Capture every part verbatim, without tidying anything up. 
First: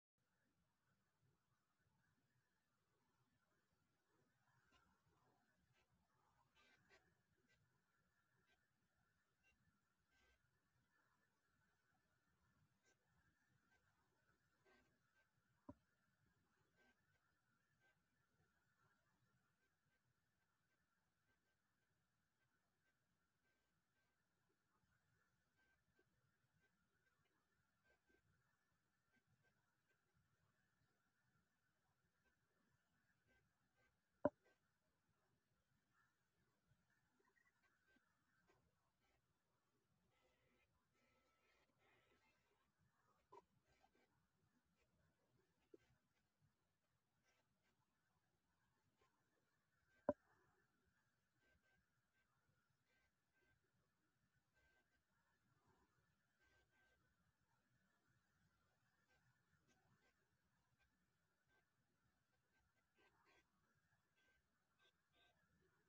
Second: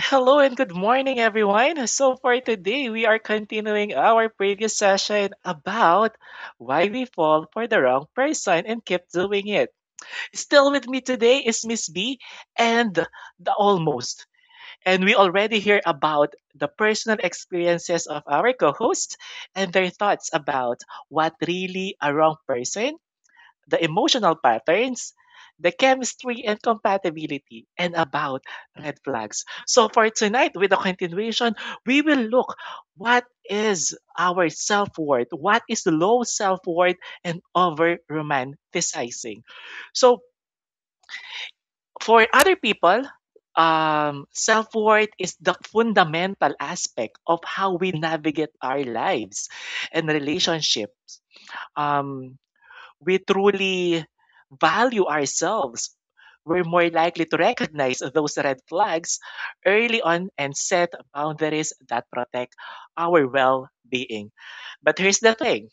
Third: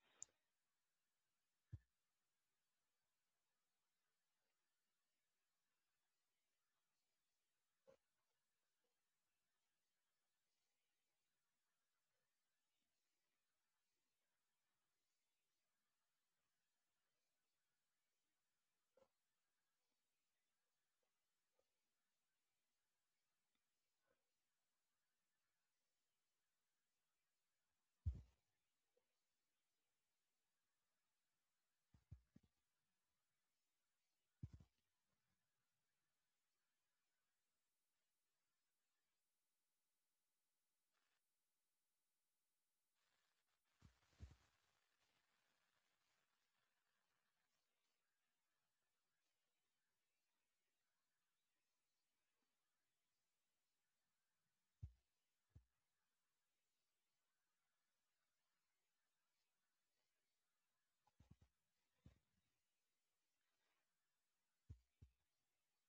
hello and good morning, everyone. So, for today, we are continuing our previous session about why we fall for the wrong person and keep doing it. Still with me today is Miss B and the almost. And we already hear about the personal experiences of our co hosts and their thoughts about what really a wrong person, the emotional patterns, the chemistry and compatibility, and about red flags. So for tonight, with the continuation, we will look what is our self-worth, what is low self-worth and over romanticizing. So for other people, um, self-worth is the fundamental aspect of how we navigate our lives and relationships. Um, we truly value ourselves, we're more likely to recognize those red flags early on and set boundaries that protect our well being. But here's the thing,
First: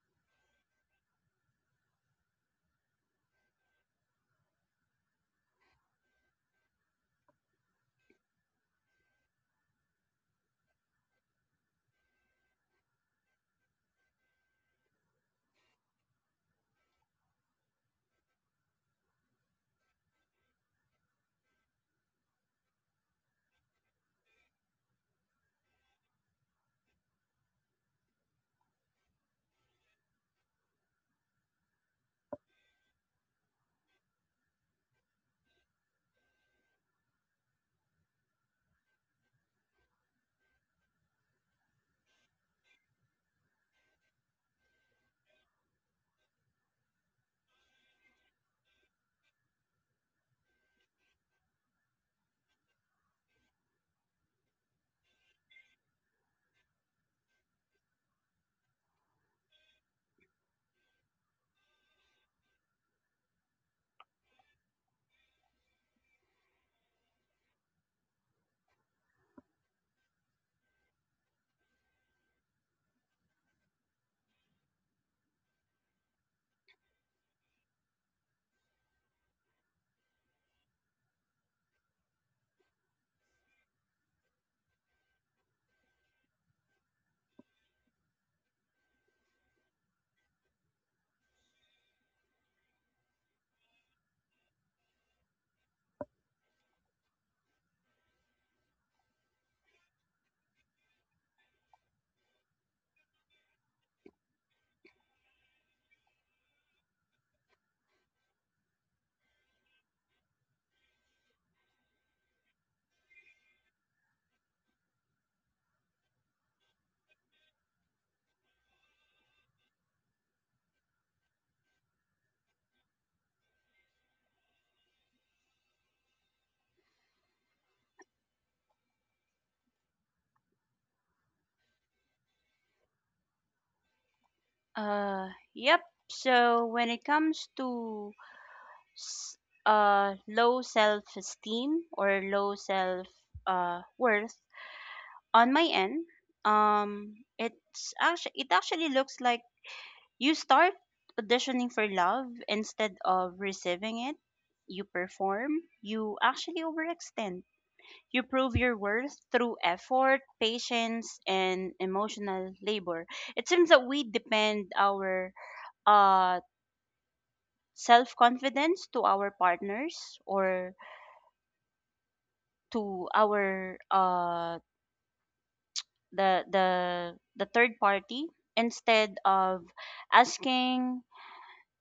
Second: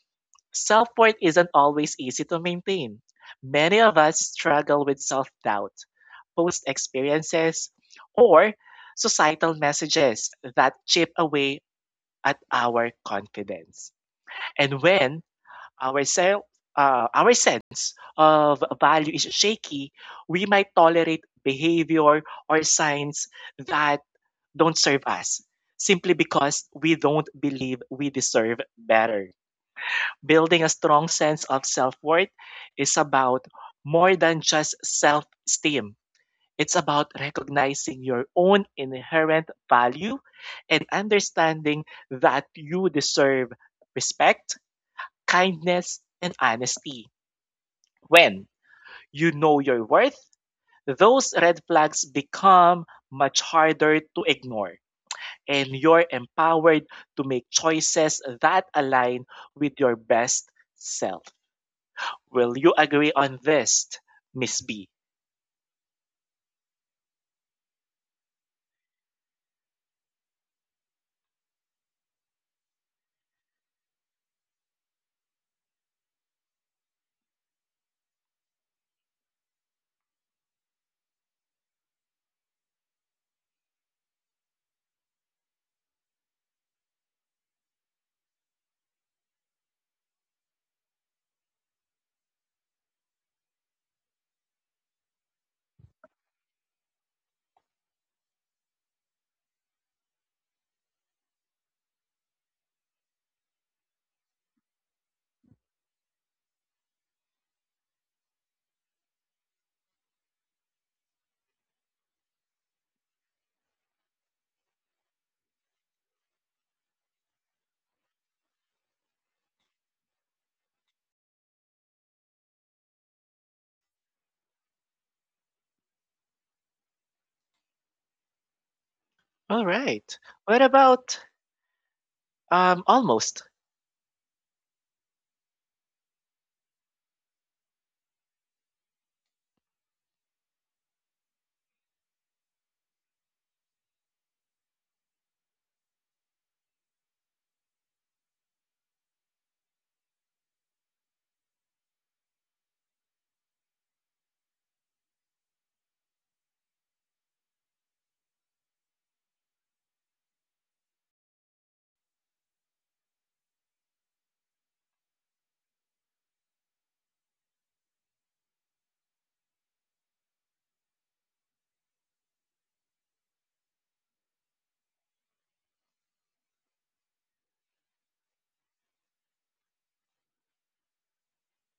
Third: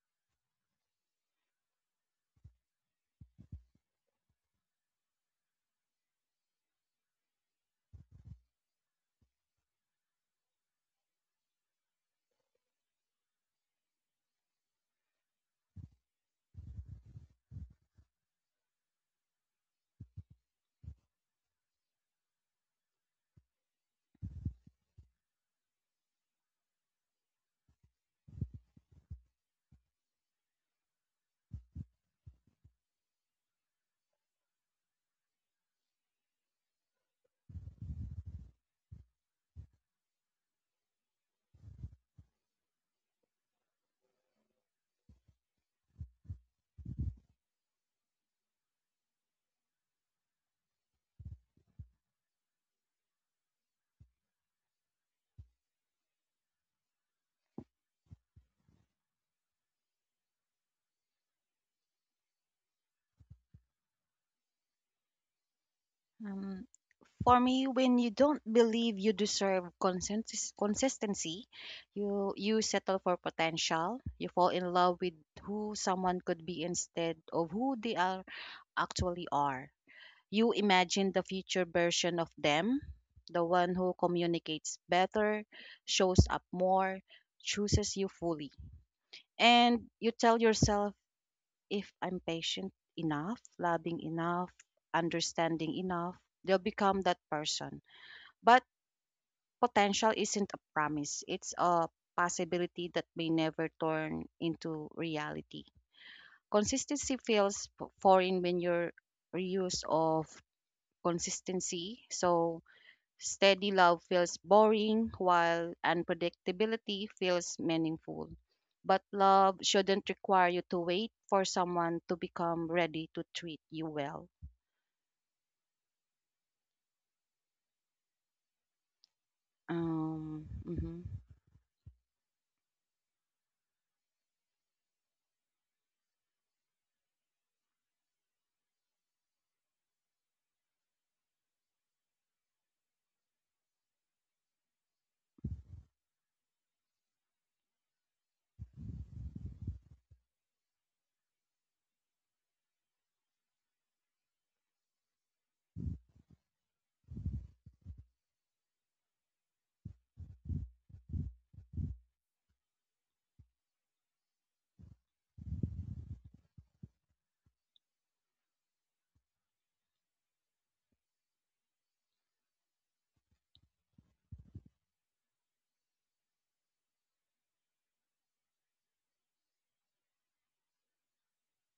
self worth isn't always easy to maintain. Many of us struggle with self doubt, post experiences, or societal messages that chip away at our confidence. And when our self uh, ourselves of value is shaky, we might tolerate behavior or signs that don't serve us simply because we don't believe we deserve better. Building a strong sense of self worth is about more than just self esteem. It's about recognizing your own inherent value and understanding that you deserve respect, kindness, and honesty. When you know your worth, those red flags become much harder to ignore, and you're empowered to make choices that align with your best self. Will you agree on this, Miss B? Um, for me, when you don't believe you deserve consens- consistency, you you settle for potential. You fall in love with who someone could be instead of who they are actually are. You imagine the future version of them, the one who communicates better, shows up more, chooses you fully. And you tell yourself if I'm patient enough, loving enough, understanding enough, they'll become that person. But potential isn't a promise, it's a possibility that may never turn into reality. Consistency feels f- foreign when you're reuse of consistency. So steady love feels boring, while unpredictability feels meaningful. But love shouldn't require you to wait for someone to become ready to treat you well. All right. Um, What Mhm. about um almost? Uh, yep. So when it comes to s- uh low self-esteem or low self uh worth on my end, um, it's actually it actually looks like you start auditioning for love instead of receiving it. You perform. You actually overextend. You prove your worth through effort, patience, and emotional labor. It seems that we depend our uh self confidence to our partners or to our uh the the the third party instead of asking,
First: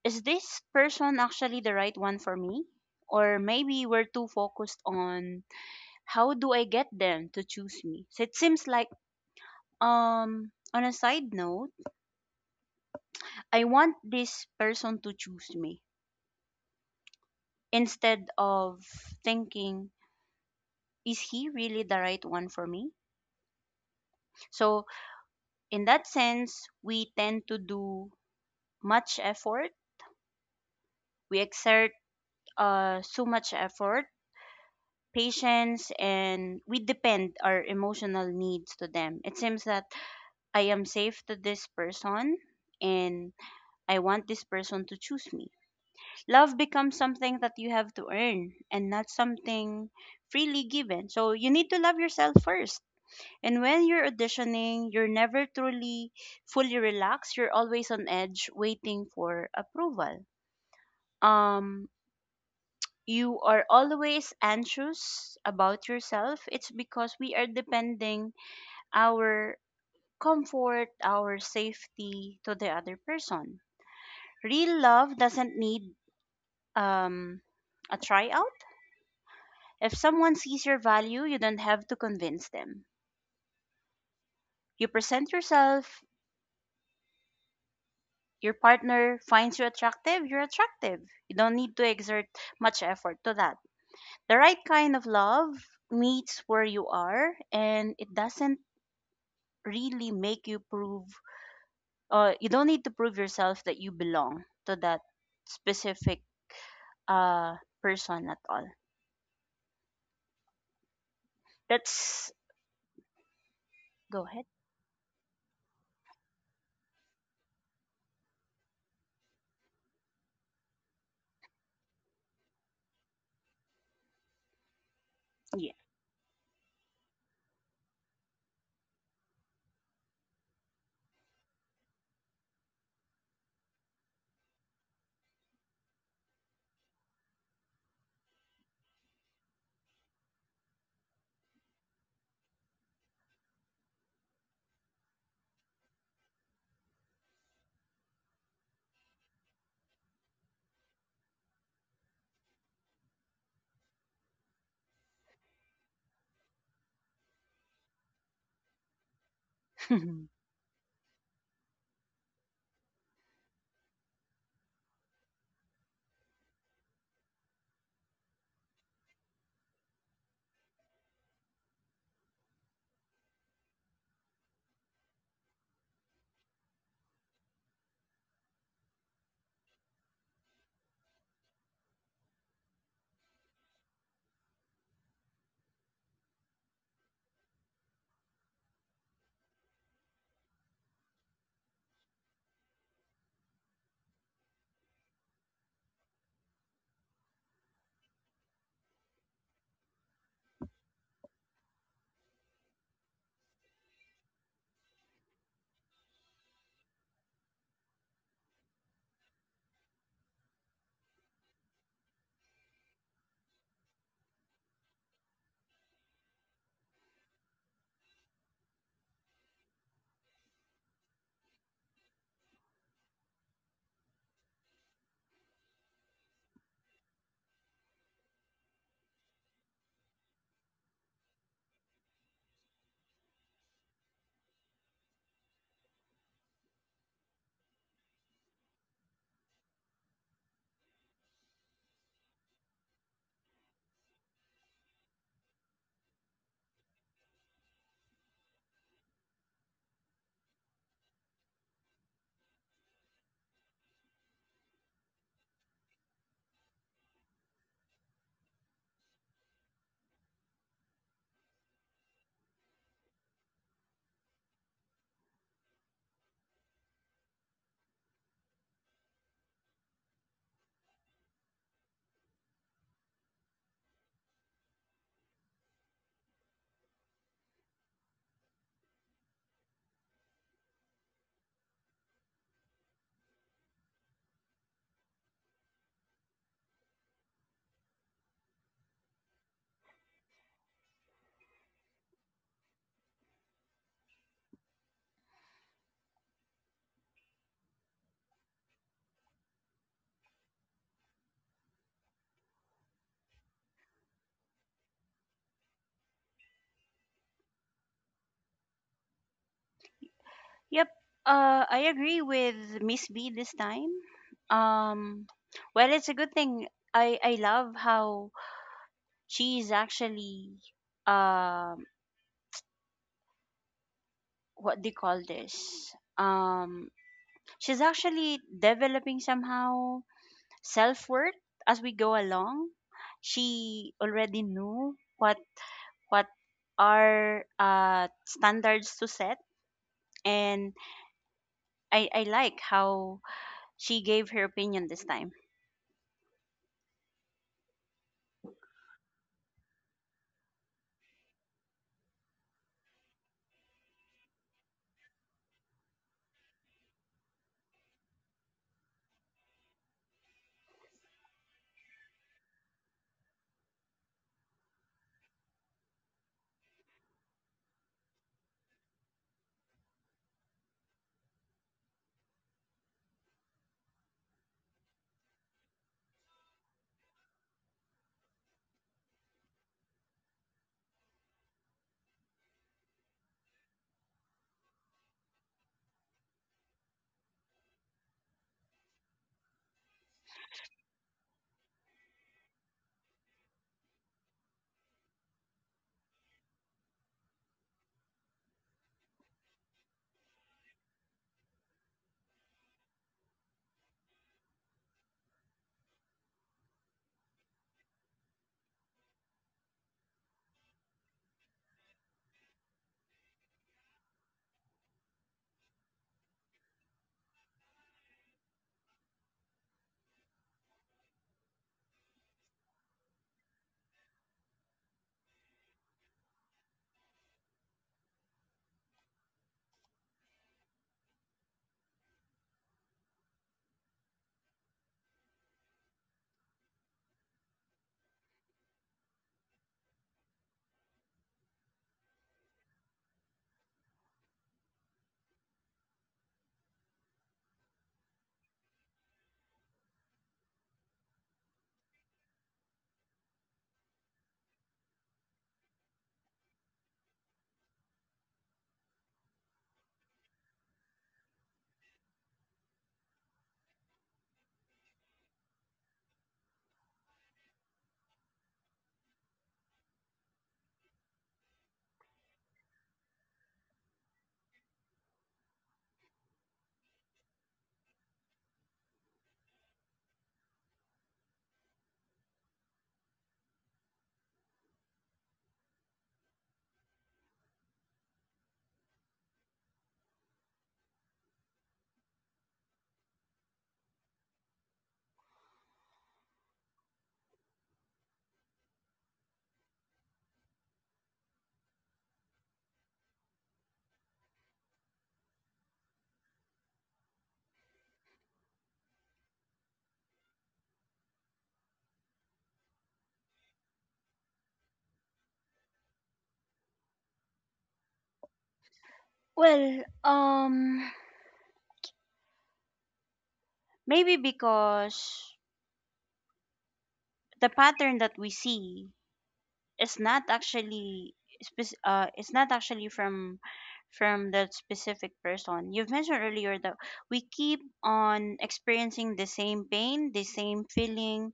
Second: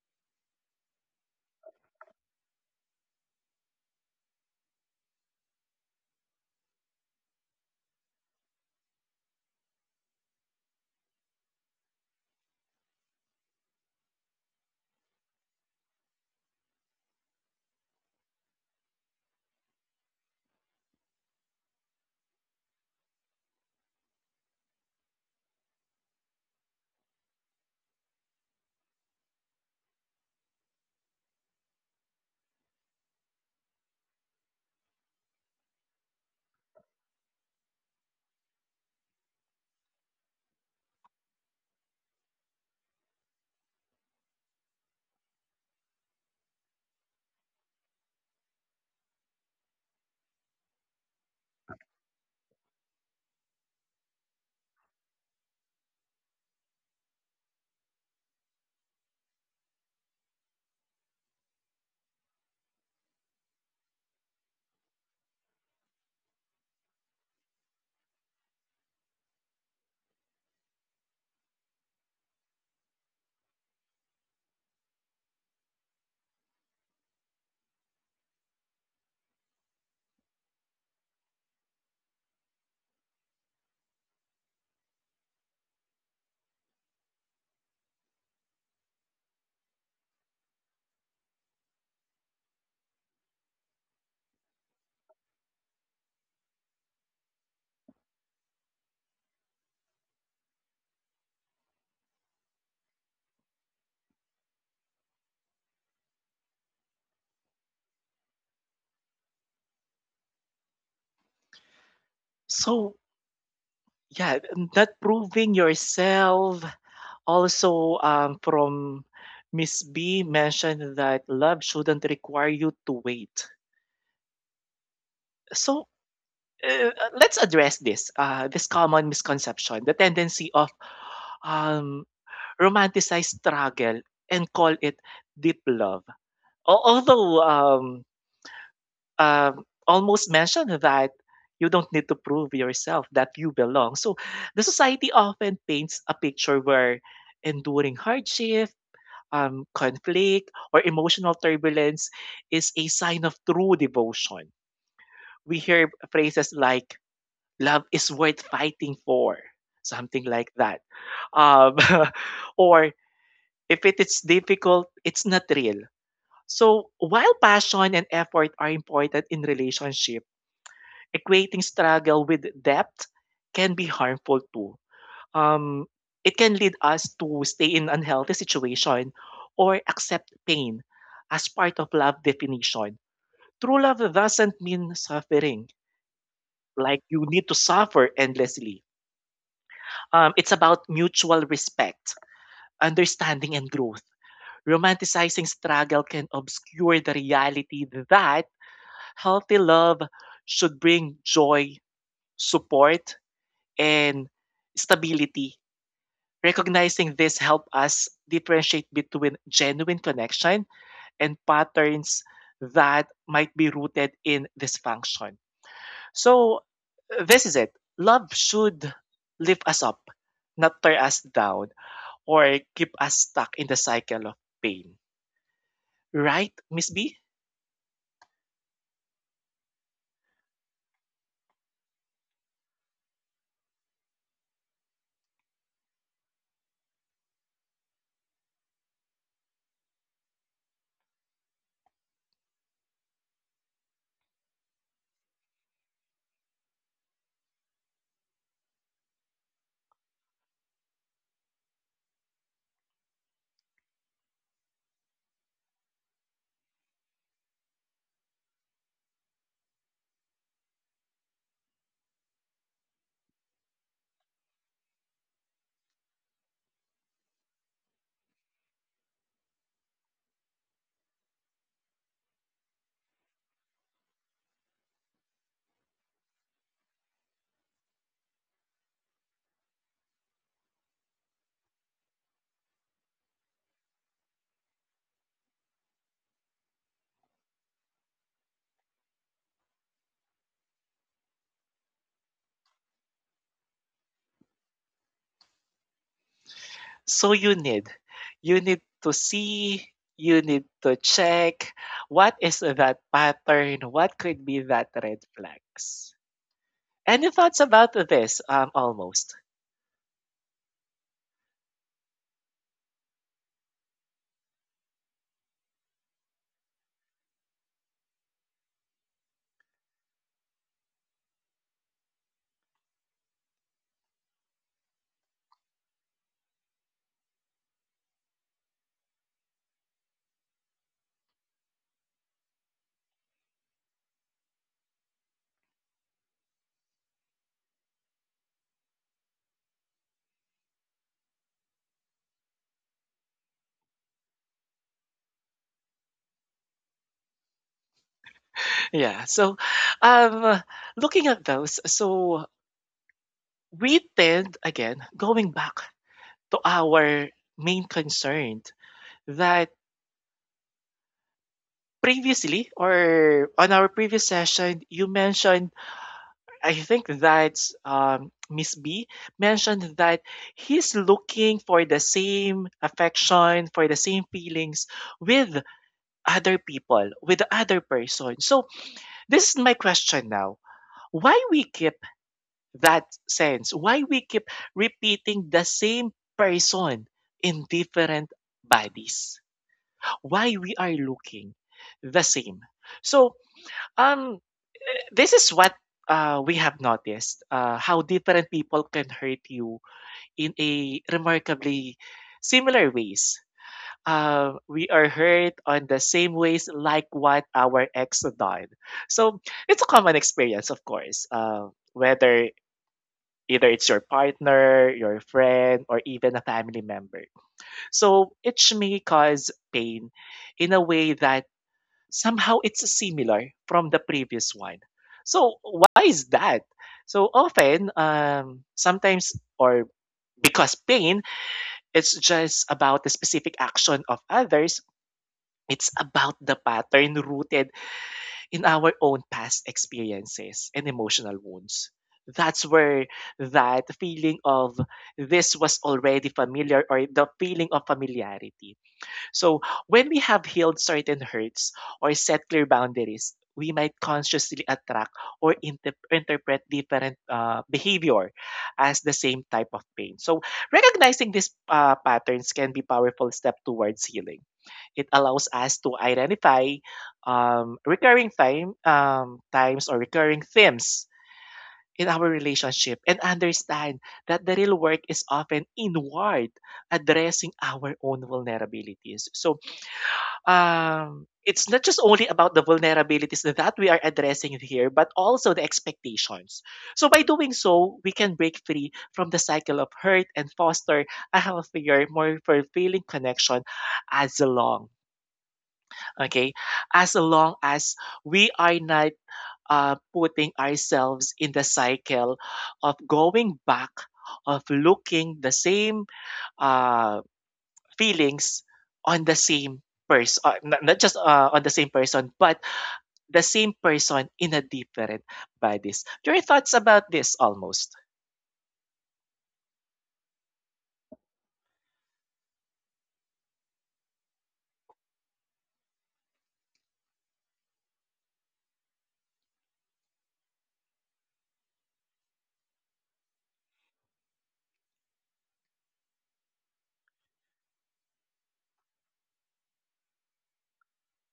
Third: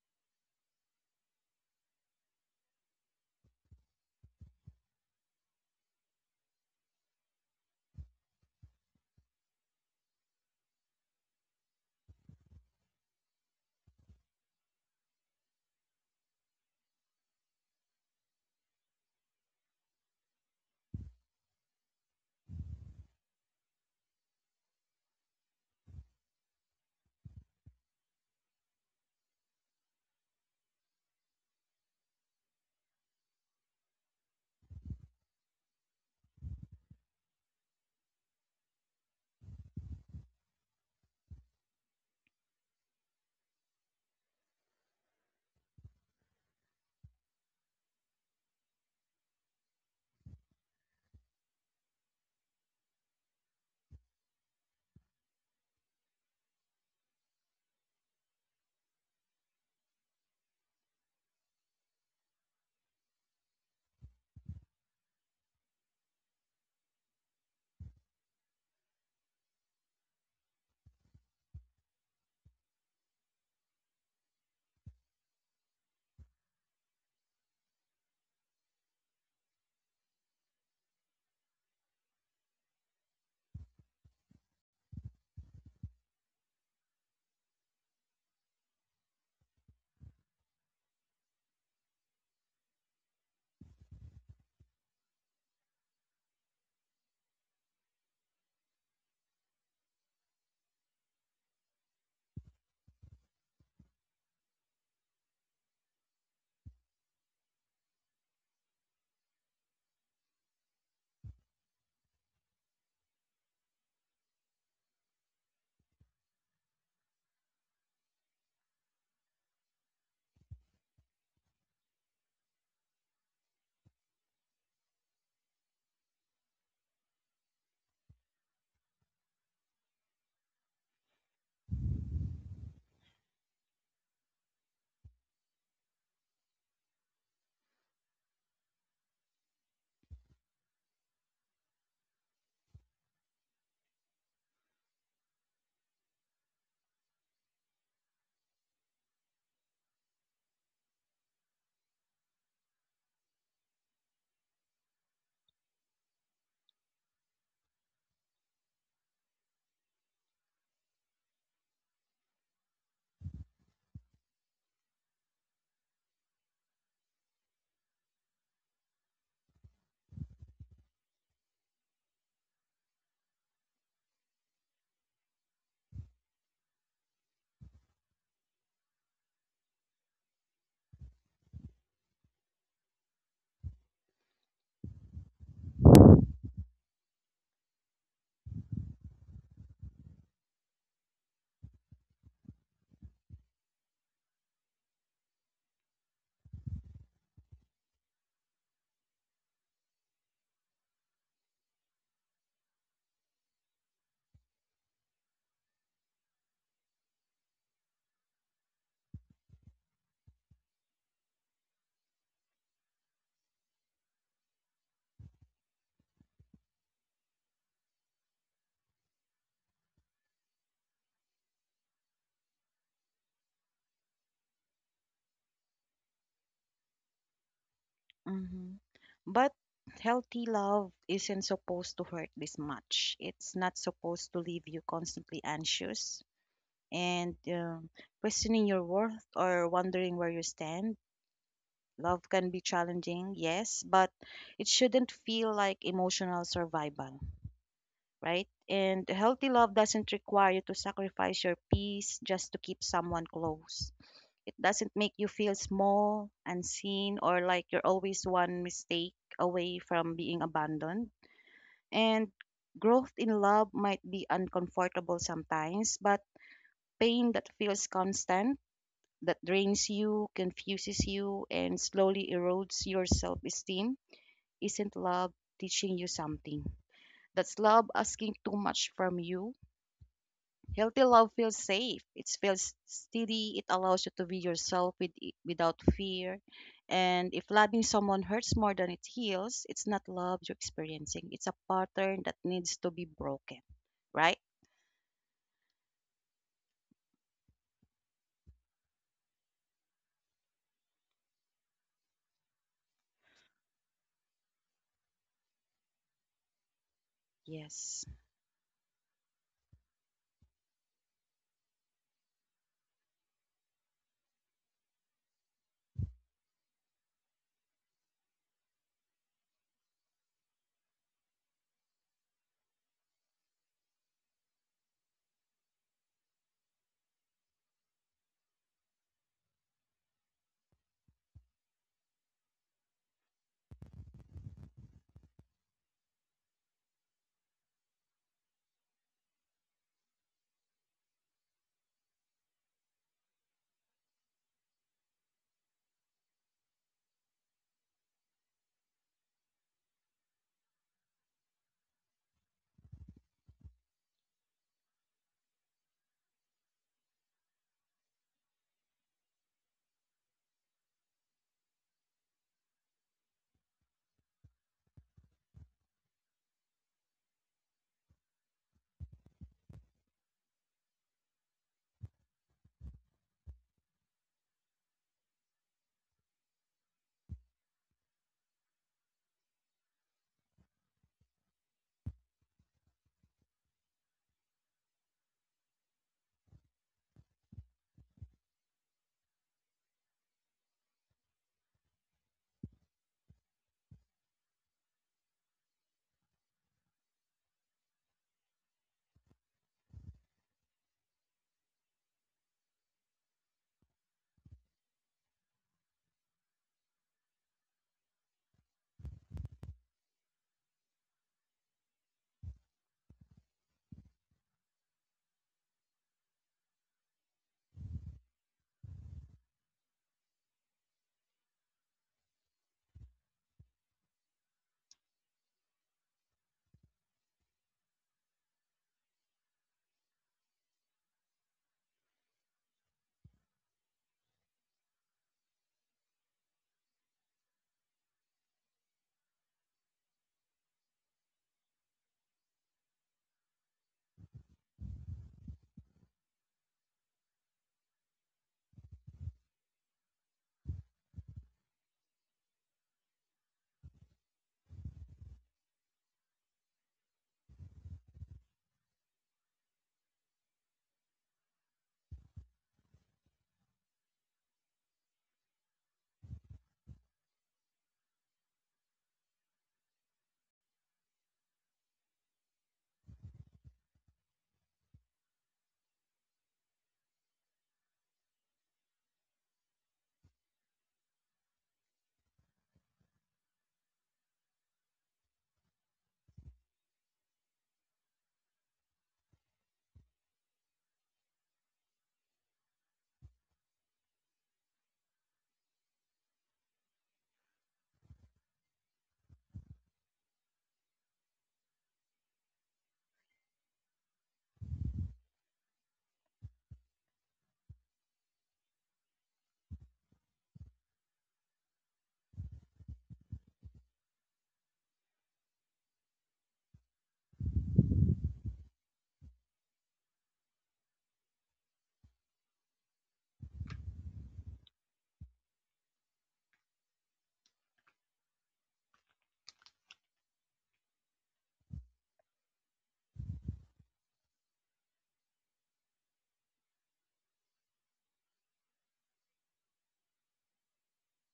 is this person actually the right one for me, or maybe we're too focused on how do I get them to choose me? So it seems like, um on a side note, I want this person to choose me instead of thinking, is he really the right one for me? So in that sense, we tend to do much effort. We exert uh, so much effort, patience, and we depend our emotional needs to them. It seems that I am safe to this person and I want this person to choose me. Love becomes something that you have to earn and not something freely given. So you need to love yourself first. And when you're auditioning, you're never truly fully relaxed. You're always on edge waiting for approval. Um you are always anxious about yourself. It's because we are depending our comfort, our safety to the other person. Real love doesn't need um a tryout. If someone sees your value, you don't have to convince them. You present yourself, your partner finds you attractive, you're attractive. You don't need to exert much effort to that. The right kind of love meets where you are and it doesn't really make you prove uh you don't need to prove yourself that you belong to that specific uh person at all. That's So, yeah, go ahead. not proving yourself. Also, um, from Miss B mentioned that love shouldn't require you to wait. Yeah. So uh, let's address this uh, this common misconception, the tendency of um, romanticize struggle and call it deep love. Al- although um, uh, almost mentioned that you don't need to prove yourself that you belong, so the society often paints a picture where enduring hardship, um, conflict or emotional turbulence is a sign of true devotion. We hear phrases like love is worth fighting for, something like that. Um, or if it is difficult, it's not real. So while passion and effort are important in relationship, equating struggle with depth can be harmful too. Um, it can lead us to stay in unhealthy situation or accept pain as part of love definition. True love doesn't mean suffering, like you need to suffer endlessly. Um, it's about mutual respect, understanding, and growth. Romanticizing struggle can obscure the reality that healthy love should bring joy, support, and stability. Recognizing this help us differentiate between genuine connection and patterns that might be rooted in dysfunction. So this is it. Love should lift us up, not tear us down, or keep us stuck in the cycle of pain. Right, Miss B? Mhm. But healthy love isn't supposed to hurt this much. It's not supposed to leave you constantly anxious and um, questioning your worth or wondering where you stand. Love can be challenging, yes, but it shouldn't feel like emotional survival, right? And healthy love doesn't require you to sacrifice your peace just to keep someone close. It doesn't make you feel small, unseen, or like you're always one mistake away from being abandoned. And growth in love might be uncomfortable sometimes, but pain that feels constant, that drains you, confuses you, and slowly erodes your self esteem isn't love teaching you something? That's love asking too much from you. Healthy love feels safe. It feels steady. It allows you to be yourself with, without fear. And if loving someone hurts more than it heals, it's not love you're experiencing. It's a pattern that needs to be broken, right? So you need, you need to see, you need to check what is that pattern, what could be that red flags. Any thoughts about Yes. this? Um, almost. yep. Uh I agree with Miss B this time. Um well, it's a good thing. I I love how she's actually um what do you call this? Um she's actually developing somehow self-worth as we go along. She already knew what what are uh standards to set, and I I like how she gave her opinion this time. Yeah. So, um, looking at those, so we tend, again, going back to our main concern that previously or on our previous session, you mentioned, I think that's um, Miss B mentioned that he's looking for the same affection, for the same feelings with other people, with the other person. So, this is my question now. Why we keep that sense, why we keep repeating the same person in different bodies, why we are looking the same? So um this is what uh, we have noticed, uh, how different people can hurt you in a remarkably similar ways. uh, we are hurt on the same ways like what our ex done. So it's a common experience, of course. Uh, whether Either it's your partner, your friend, or even a family member. So each may cause pain in a way that somehow it's similar from the previous one. So why is that? So often, um, sometimes, or because pain it's just about the specific action of others, it's about the pattern rooted in our own past experiences and emotional wounds. That's where that feeling of this was already familiar, or the feeling of familiarity. So when we have healed certain hurts or set clear boundaries, we might consciously attract or inter- interpret different uh, behavior as the same type of pain. So recognizing these uh, patterns can be powerful step towards healing. It allows us to identify um, recurring time um, times or recurring themes in our relationship and understand that the real work is often inward, addressing our own vulnerabilities. So um, it's not just only about the vulnerabilities that we are addressing here, but also the expectations. So, by doing so, we can break free from the cycle of hurt and foster a healthier, more fulfilling connection, as long, okay, as long as we are not uh, putting ourselves in the cycle of going back, of looking the same, uh, feelings on the same person, uh, not, not just uh, on the same person, but the same person in a different bodies. Your thoughts about this, almost. Well, um maybe because the pattern that we see, it's not actually spec- uh it's not actually from from that specific person you've mentioned earlier, that we keep on experiencing the same pain, the same feeling,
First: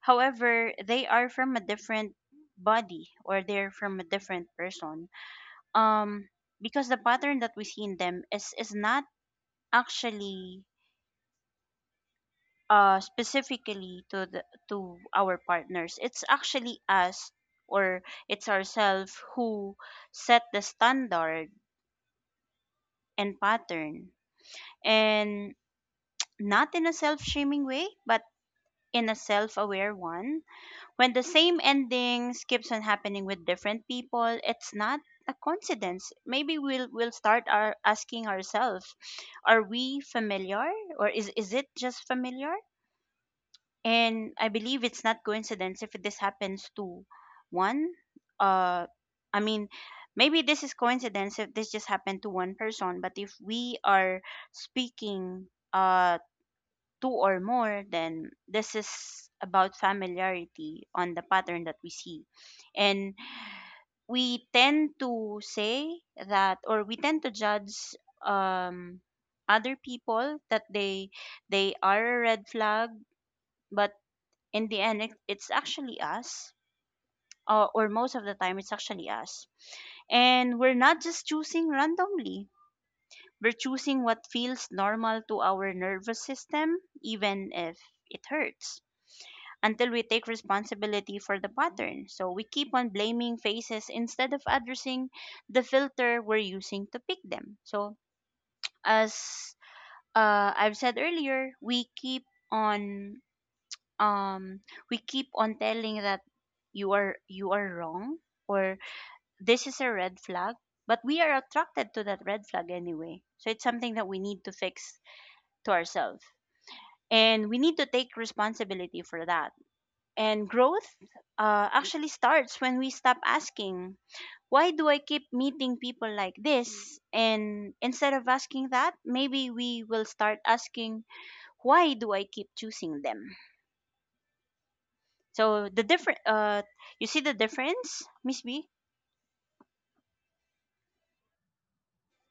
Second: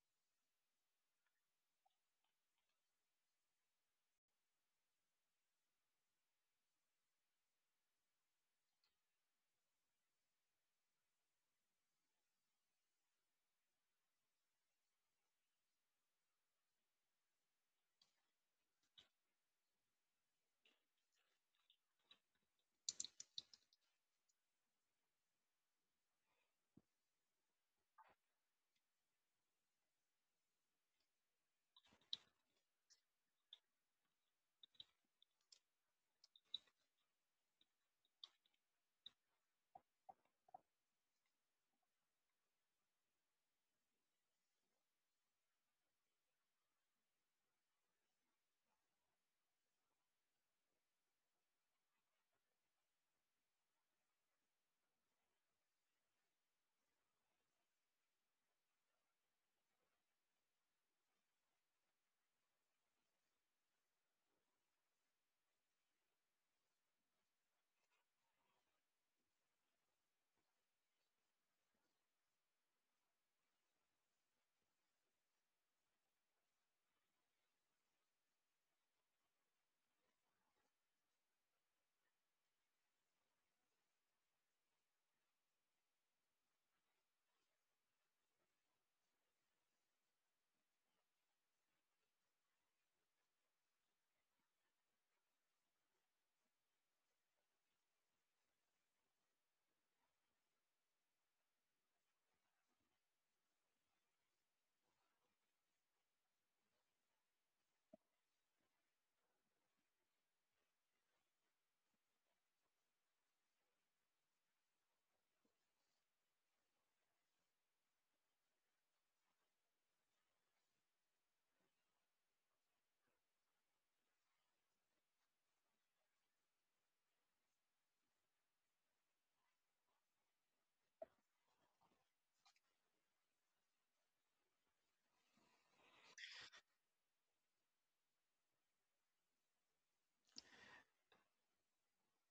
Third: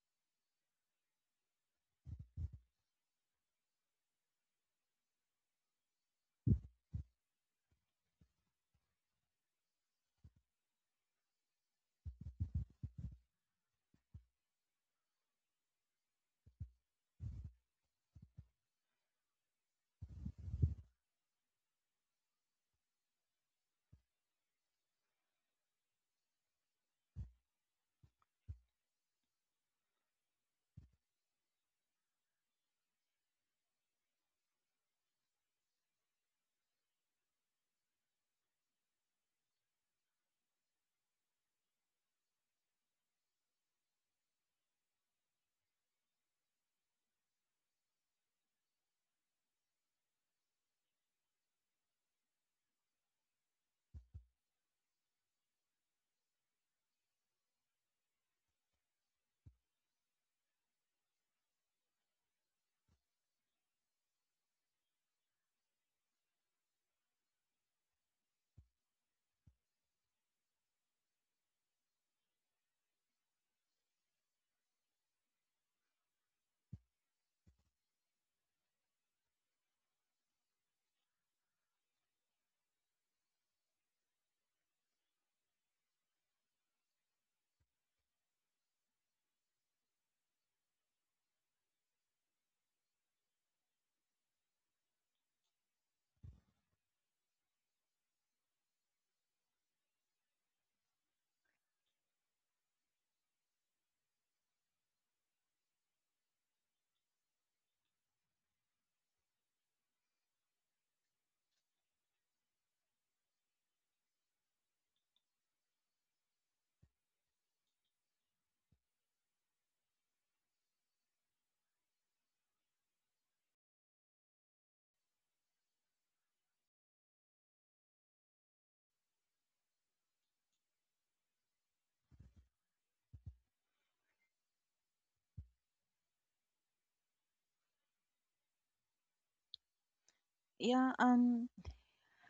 however they are from a different body or they're from a different person. um because the pattern that we see in them is is not actually uh specifically to the to our partners, it's actually us, or it's ourselves who set the standard and pattern. And not in a self-shaming way, but in a self-aware one. When the same endings keeps on happening with different people, it's not a coincidence. Maybe we'll we'll start our asking ourselves, are we familiar, or is is it just familiar? And I believe it's not coincidence if this happens to one. Uh, I mean, maybe this is coincidence if this just happened to one person, but if we are speaking uh, two or more, then this is about familiarity on the pattern that we see. And we tend to say that, or we tend to judge um, other people, that they they are a red flag, but in the end it, it's actually us, uh, or most of the time it's actually us. And we're not just choosing randomly, we're choosing what feels normal to our nervous system, even if it hurts, until we take responsibility for the pattern. So we keep on blaming faces instead of addressing the filter we're using to pick them. So as uh, I've said earlier, we keep on um we keep on telling that you are you are wrong, or this is a red flag, but we are attracted to that red flag anyway. So it's something that we need to fix to ourselves, and we need to take responsibility for that. And growth uh, actually starts when we stop asking, why do I keep meeting people like this, and instead of asking that, maybe we will start asking, why do I keep choosing them? So the different uh you see the difference, Miss B? Yeah. Um.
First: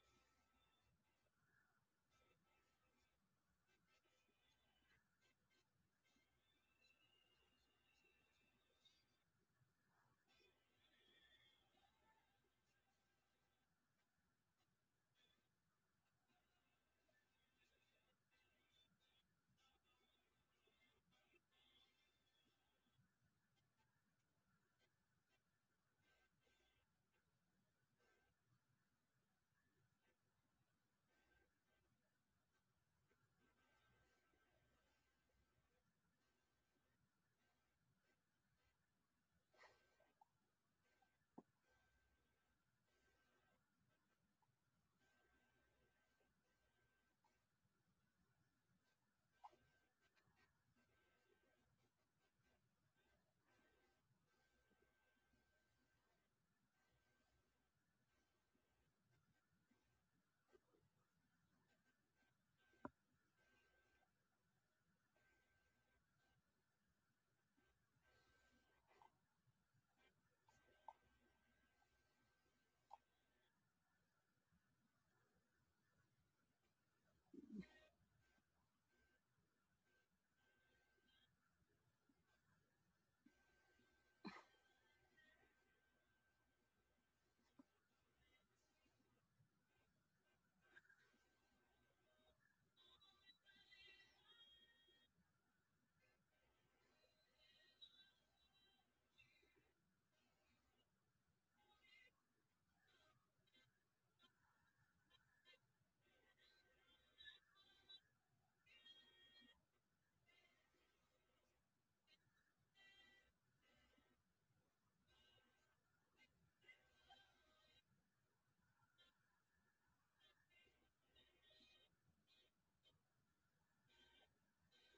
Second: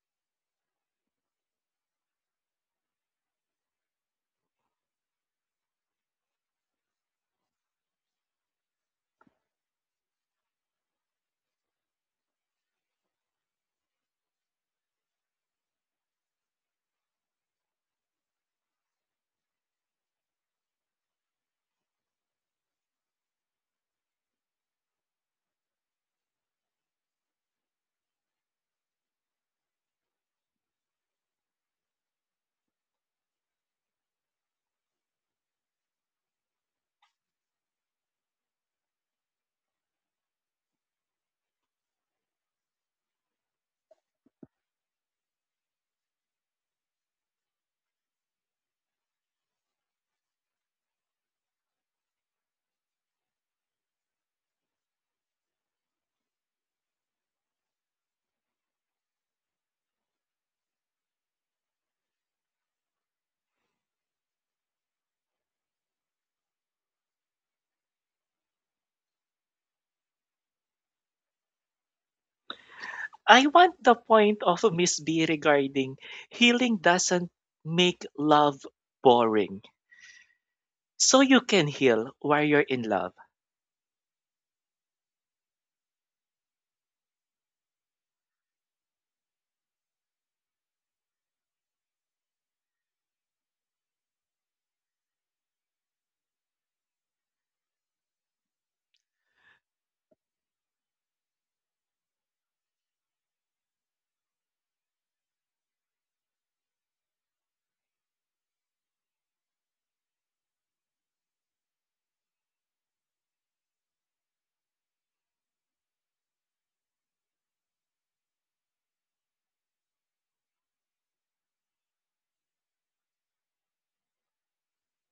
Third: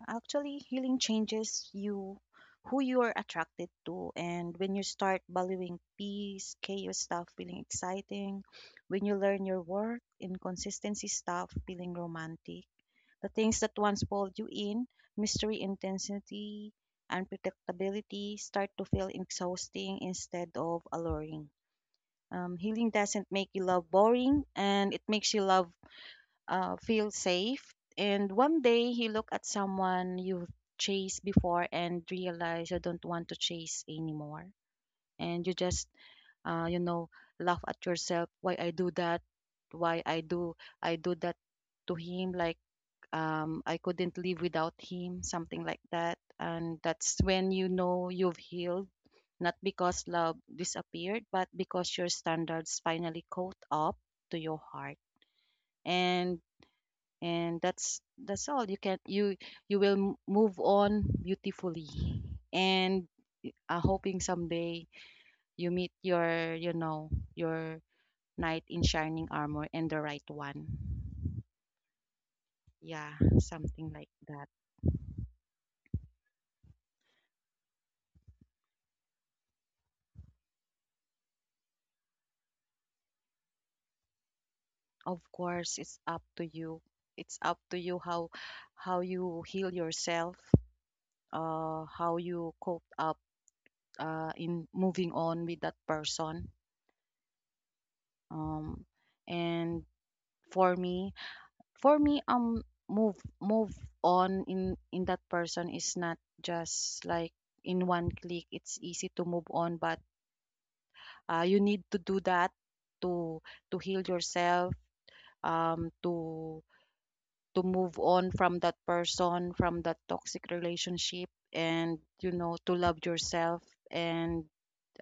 Actually, healing changes you, who you are attracted to. And when you start valuing peace, chaos stuff feeling exciting. When you learn your worth, inconsistency stuff feeling romantic. The things that once pulled you in, mystery, intensity, unpredictability start to feel exhausting instead of alluring. Um, healing doesn't make you love boring, and it makes you love uh, feel safe. And one day you look at someone you've chased before and realize you don't want to chase anymore. And you just, uh, you know, laugh at yourself, why I do that, why I do I do that to him. Like um, I couldn't live without him, something like that. And that's when you know you've healed, not because love disappeared, but because your standards finally caught up to your heart. And and that's that's all you can you you will m- move on beautifully, and uh, hoping someday you meet your, you know, your knight in shining armor and the right one. Yeah, I want something the like point that. of Miss B regarding healing doesn't make love boring. So you can heal while you're in love. Of course, it's up to you. It's up to you how how you heal yourself, uh how you cope up uh in moving on with that person. Um and For me, for me um move move on in in that person is not just like in one click it's easy to move on, but uh, you need to do that to to heal yourself, um to to move on from that person, from that toxic relationship, and you know, to love yourself. And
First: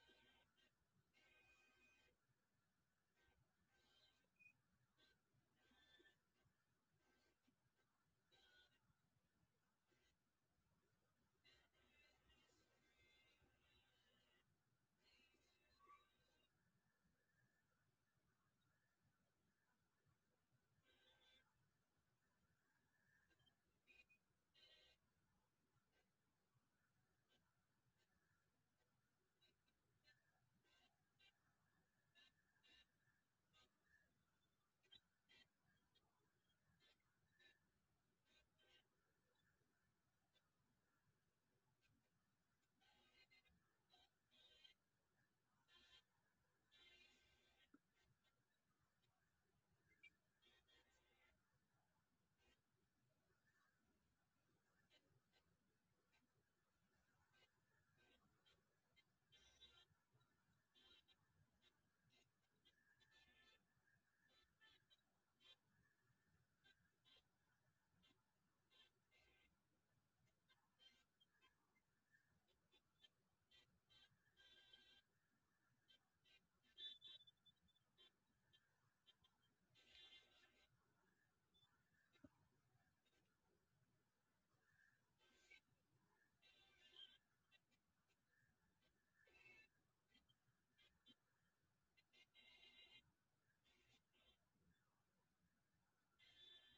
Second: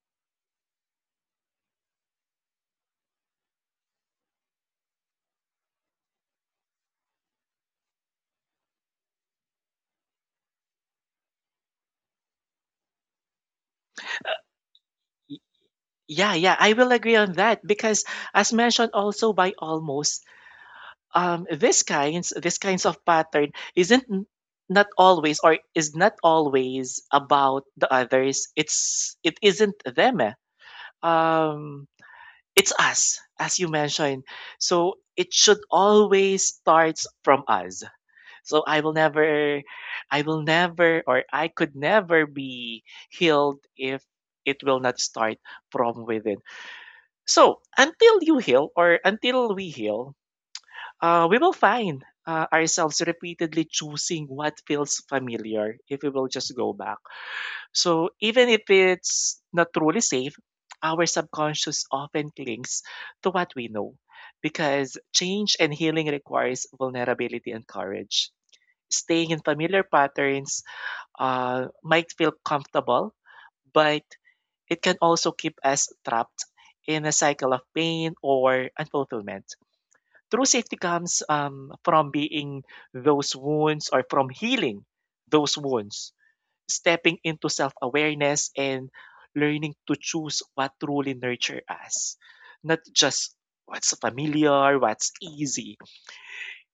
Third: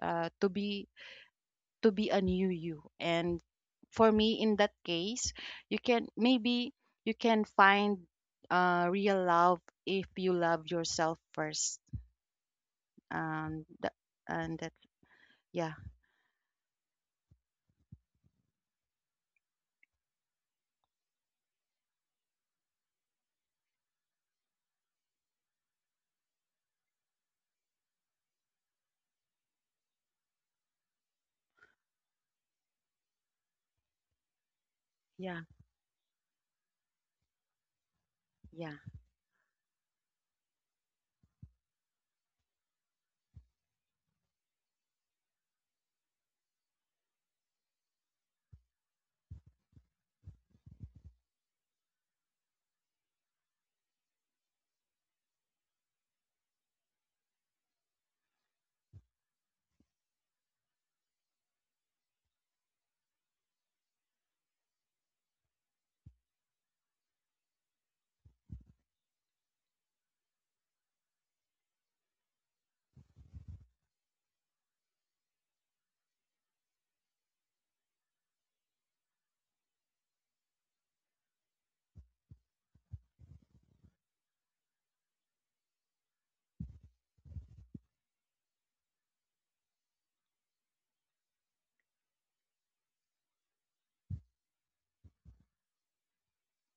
uh, to be to be a new you. And for me, in that case, you can, maybe you can find uh, real love if you love yourself first. Um, that, and that, Y- yeah, Yeah, yeah, I will agree on that because as mentioned also by almost, um, this kinds this kinds of pattern isn't n- not always, or is not always about the others, it's it isn't them eh. um it's us, as you mentioned, so it yeah, should always starts from us. So yeah, I will never I will never or I could never be healed if it will not start from within. So until you heal, or until we heal, uh, we will find uh, ourselves repeatedly choosing what feels familiar if we will just go back. So even if it's not truly safe, our subconscious often clings to what we know because change and healing requires vulnerability and courage. Staying in familiar patterns uh, might feel comfortable, but it can also keep us trapped in a cycle of pain or unfulfillment. True safety comes um, from being those wounds, or from healing those wounds, stepping into self awareness and learning to choose what truly nurture us, not just what's familiar, what's easy.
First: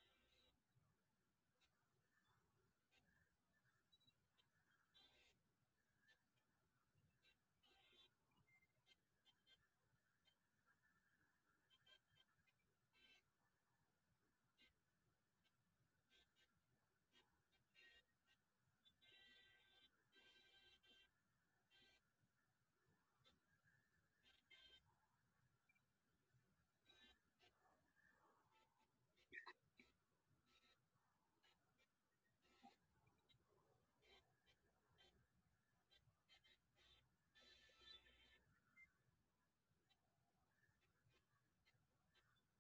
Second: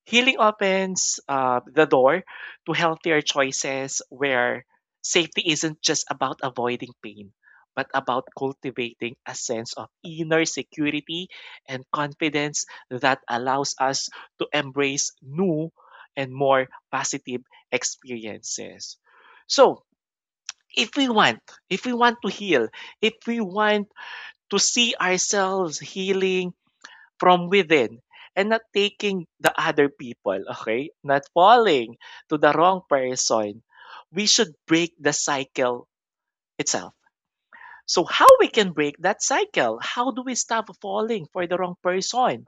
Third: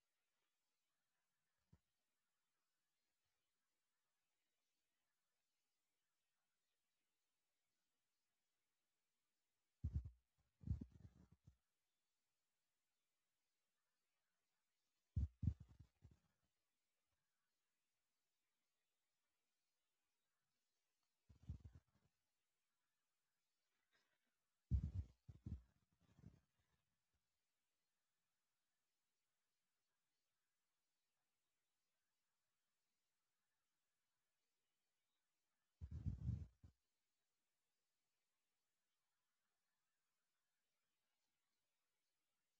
Healing opens uh, the door to healthier choices where safety isn't just about avoiding pain, but about cultivating a sense of inner security and confidence that allows us to embrace new and more positive experiences. So, if we want, if we want to heal, if we want to see ourselves healing, from within and not taking the other people, okay? Not falling to the wrong person. We should break the cycle itself. So how we can break that cycle? How do we stop falling for the wrong person?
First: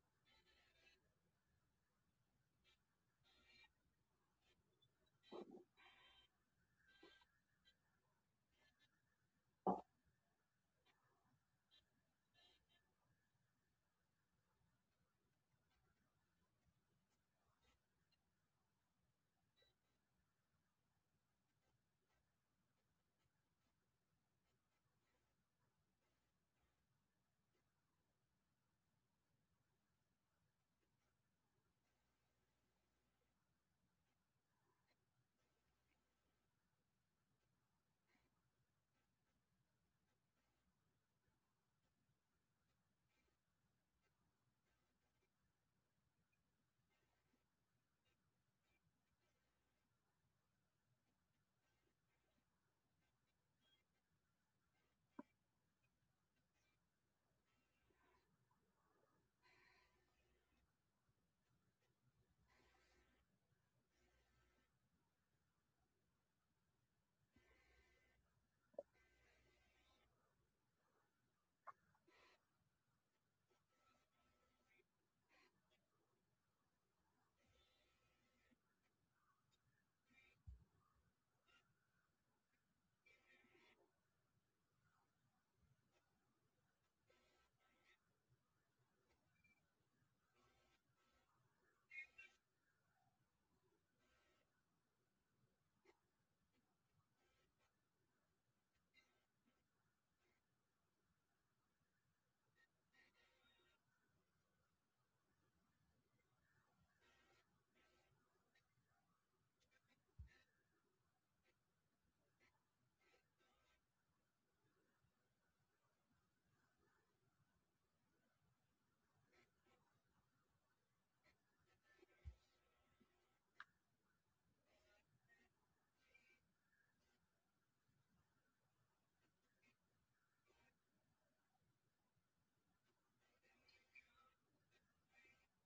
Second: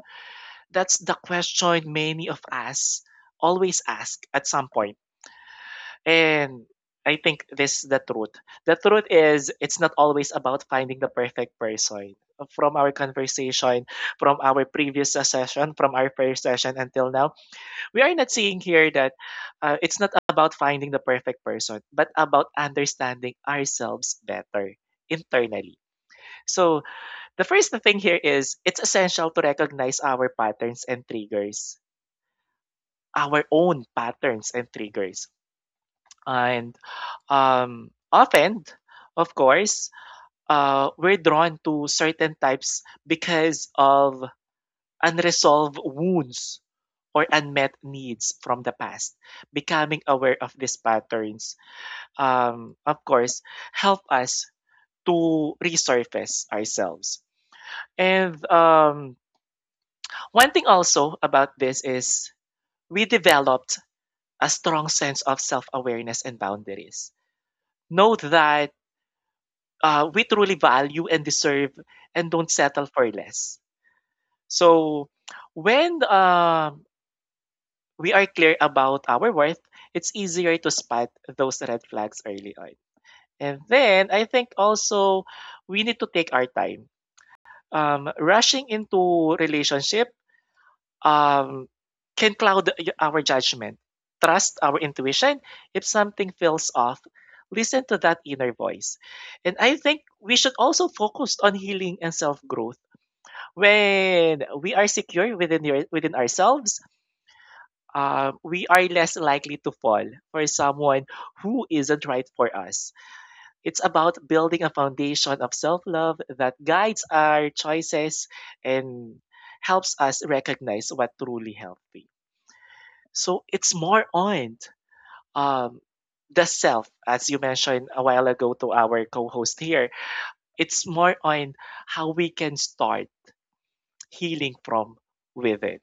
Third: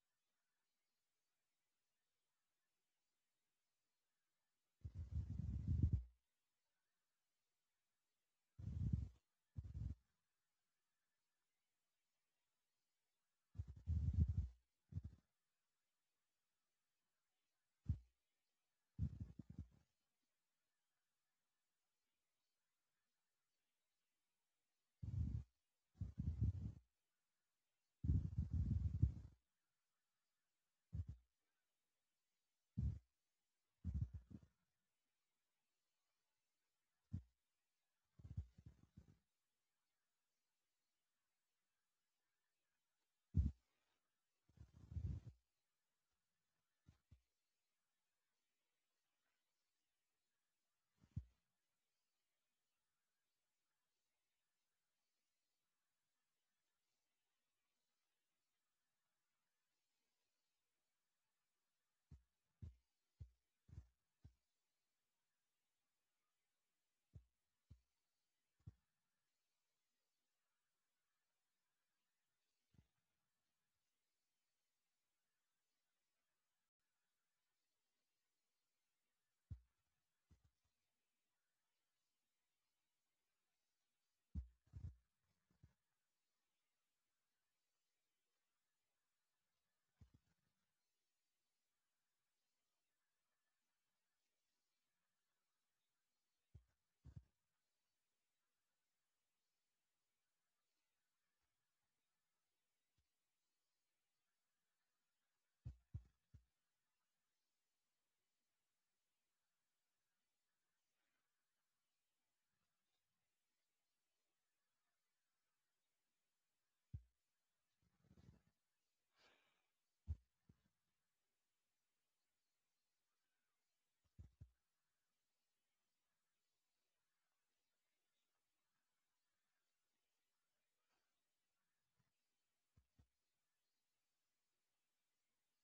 That's the question many of us always ask at some point, and I think this is the truth. The truth is, it's not always about finding the perfect person. From our conversation, from our previous session, from our first session until now, we are not seeing here that uh, it's not about finding the perfect person, but about understanding ourselves better internally. So, the first thing here is it's essential to recognize our patterns and triggers, our own patterns and triggers. And um, often, of course, uh, we're drawn to certain types because of unresolved wounds or unmet needs from the past. Becoming aware of these patterns, um, of course, help us to resurface ourselves. And um, one thing also about this is we developed a strong sense of self awareness and boundaries. Know that uh, we truly value and deserve, and don't settle for less. So when uh, we are clear about our worth, it's easier to spot those red flags early on. And then I think also we need to take our time. Um, rushing into relationship um, can cloud our judgment. Trust our intuition. If something feels off, listen to that inner voice. And I think we should also focus on healing and self growth. When we are secure within, your, within ourselves, um, we are less likely to fall for someone who isn't right for us. It's about building a foundation of self love that guides our choices and helps us recognize what truly healthy. So it's more on um, the self, as you mentioned a while ago to our co host here. It's more on how we can start healing from within.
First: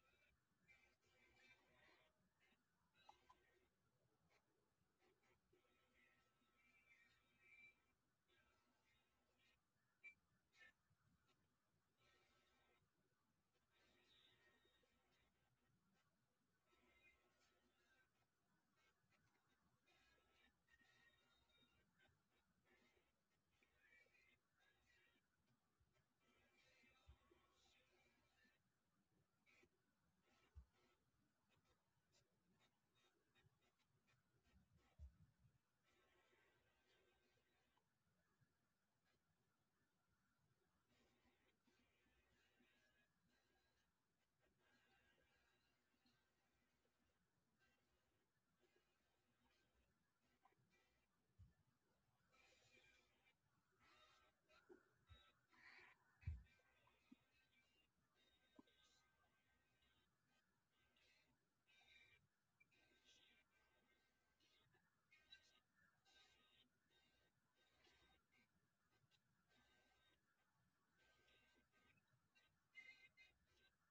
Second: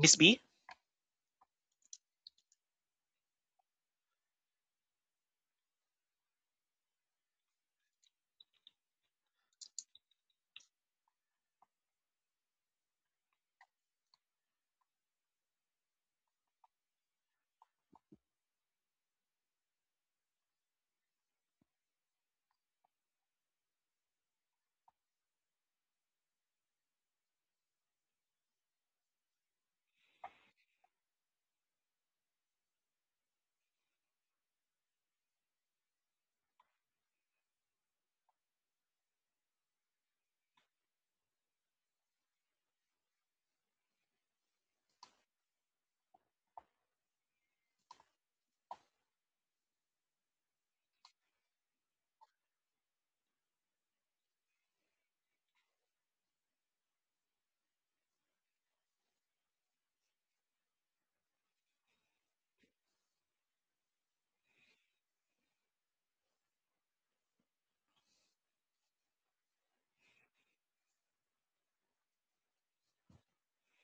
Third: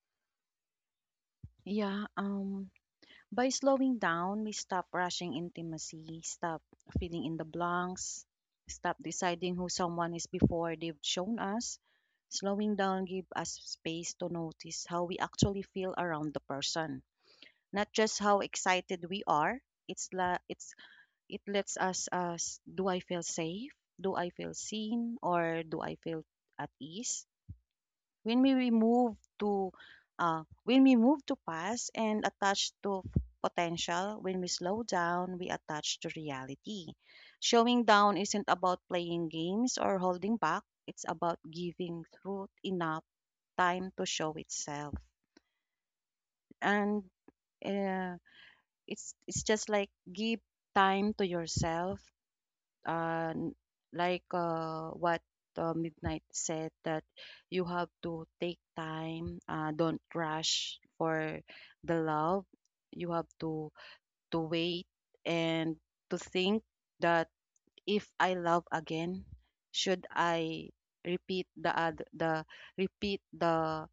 Miss B? yeah. Um, by slowing down, we stop rushing intimacy, stop filling in the blanks, stop deciding who someone is before they've shown us. Slowing down give us space to notice how we actually feel around the person, not just how excited we are. It's la it's it lets us us do I feel safe? Do I feel seen or do I feel at ease? When we we move to uh when we move to past and attach to potential, when we slow down, we attach to reality. Showing down isn't about playing games or holding back. It's about giving truth enough time to show itself. And uh, it's it's just like give time to yourself, uh n- like uh what uh, midnight said that you have to take time, uh don't rush for the love. You have to to wait and to think that if I love again should I repeat the ad- the repeat the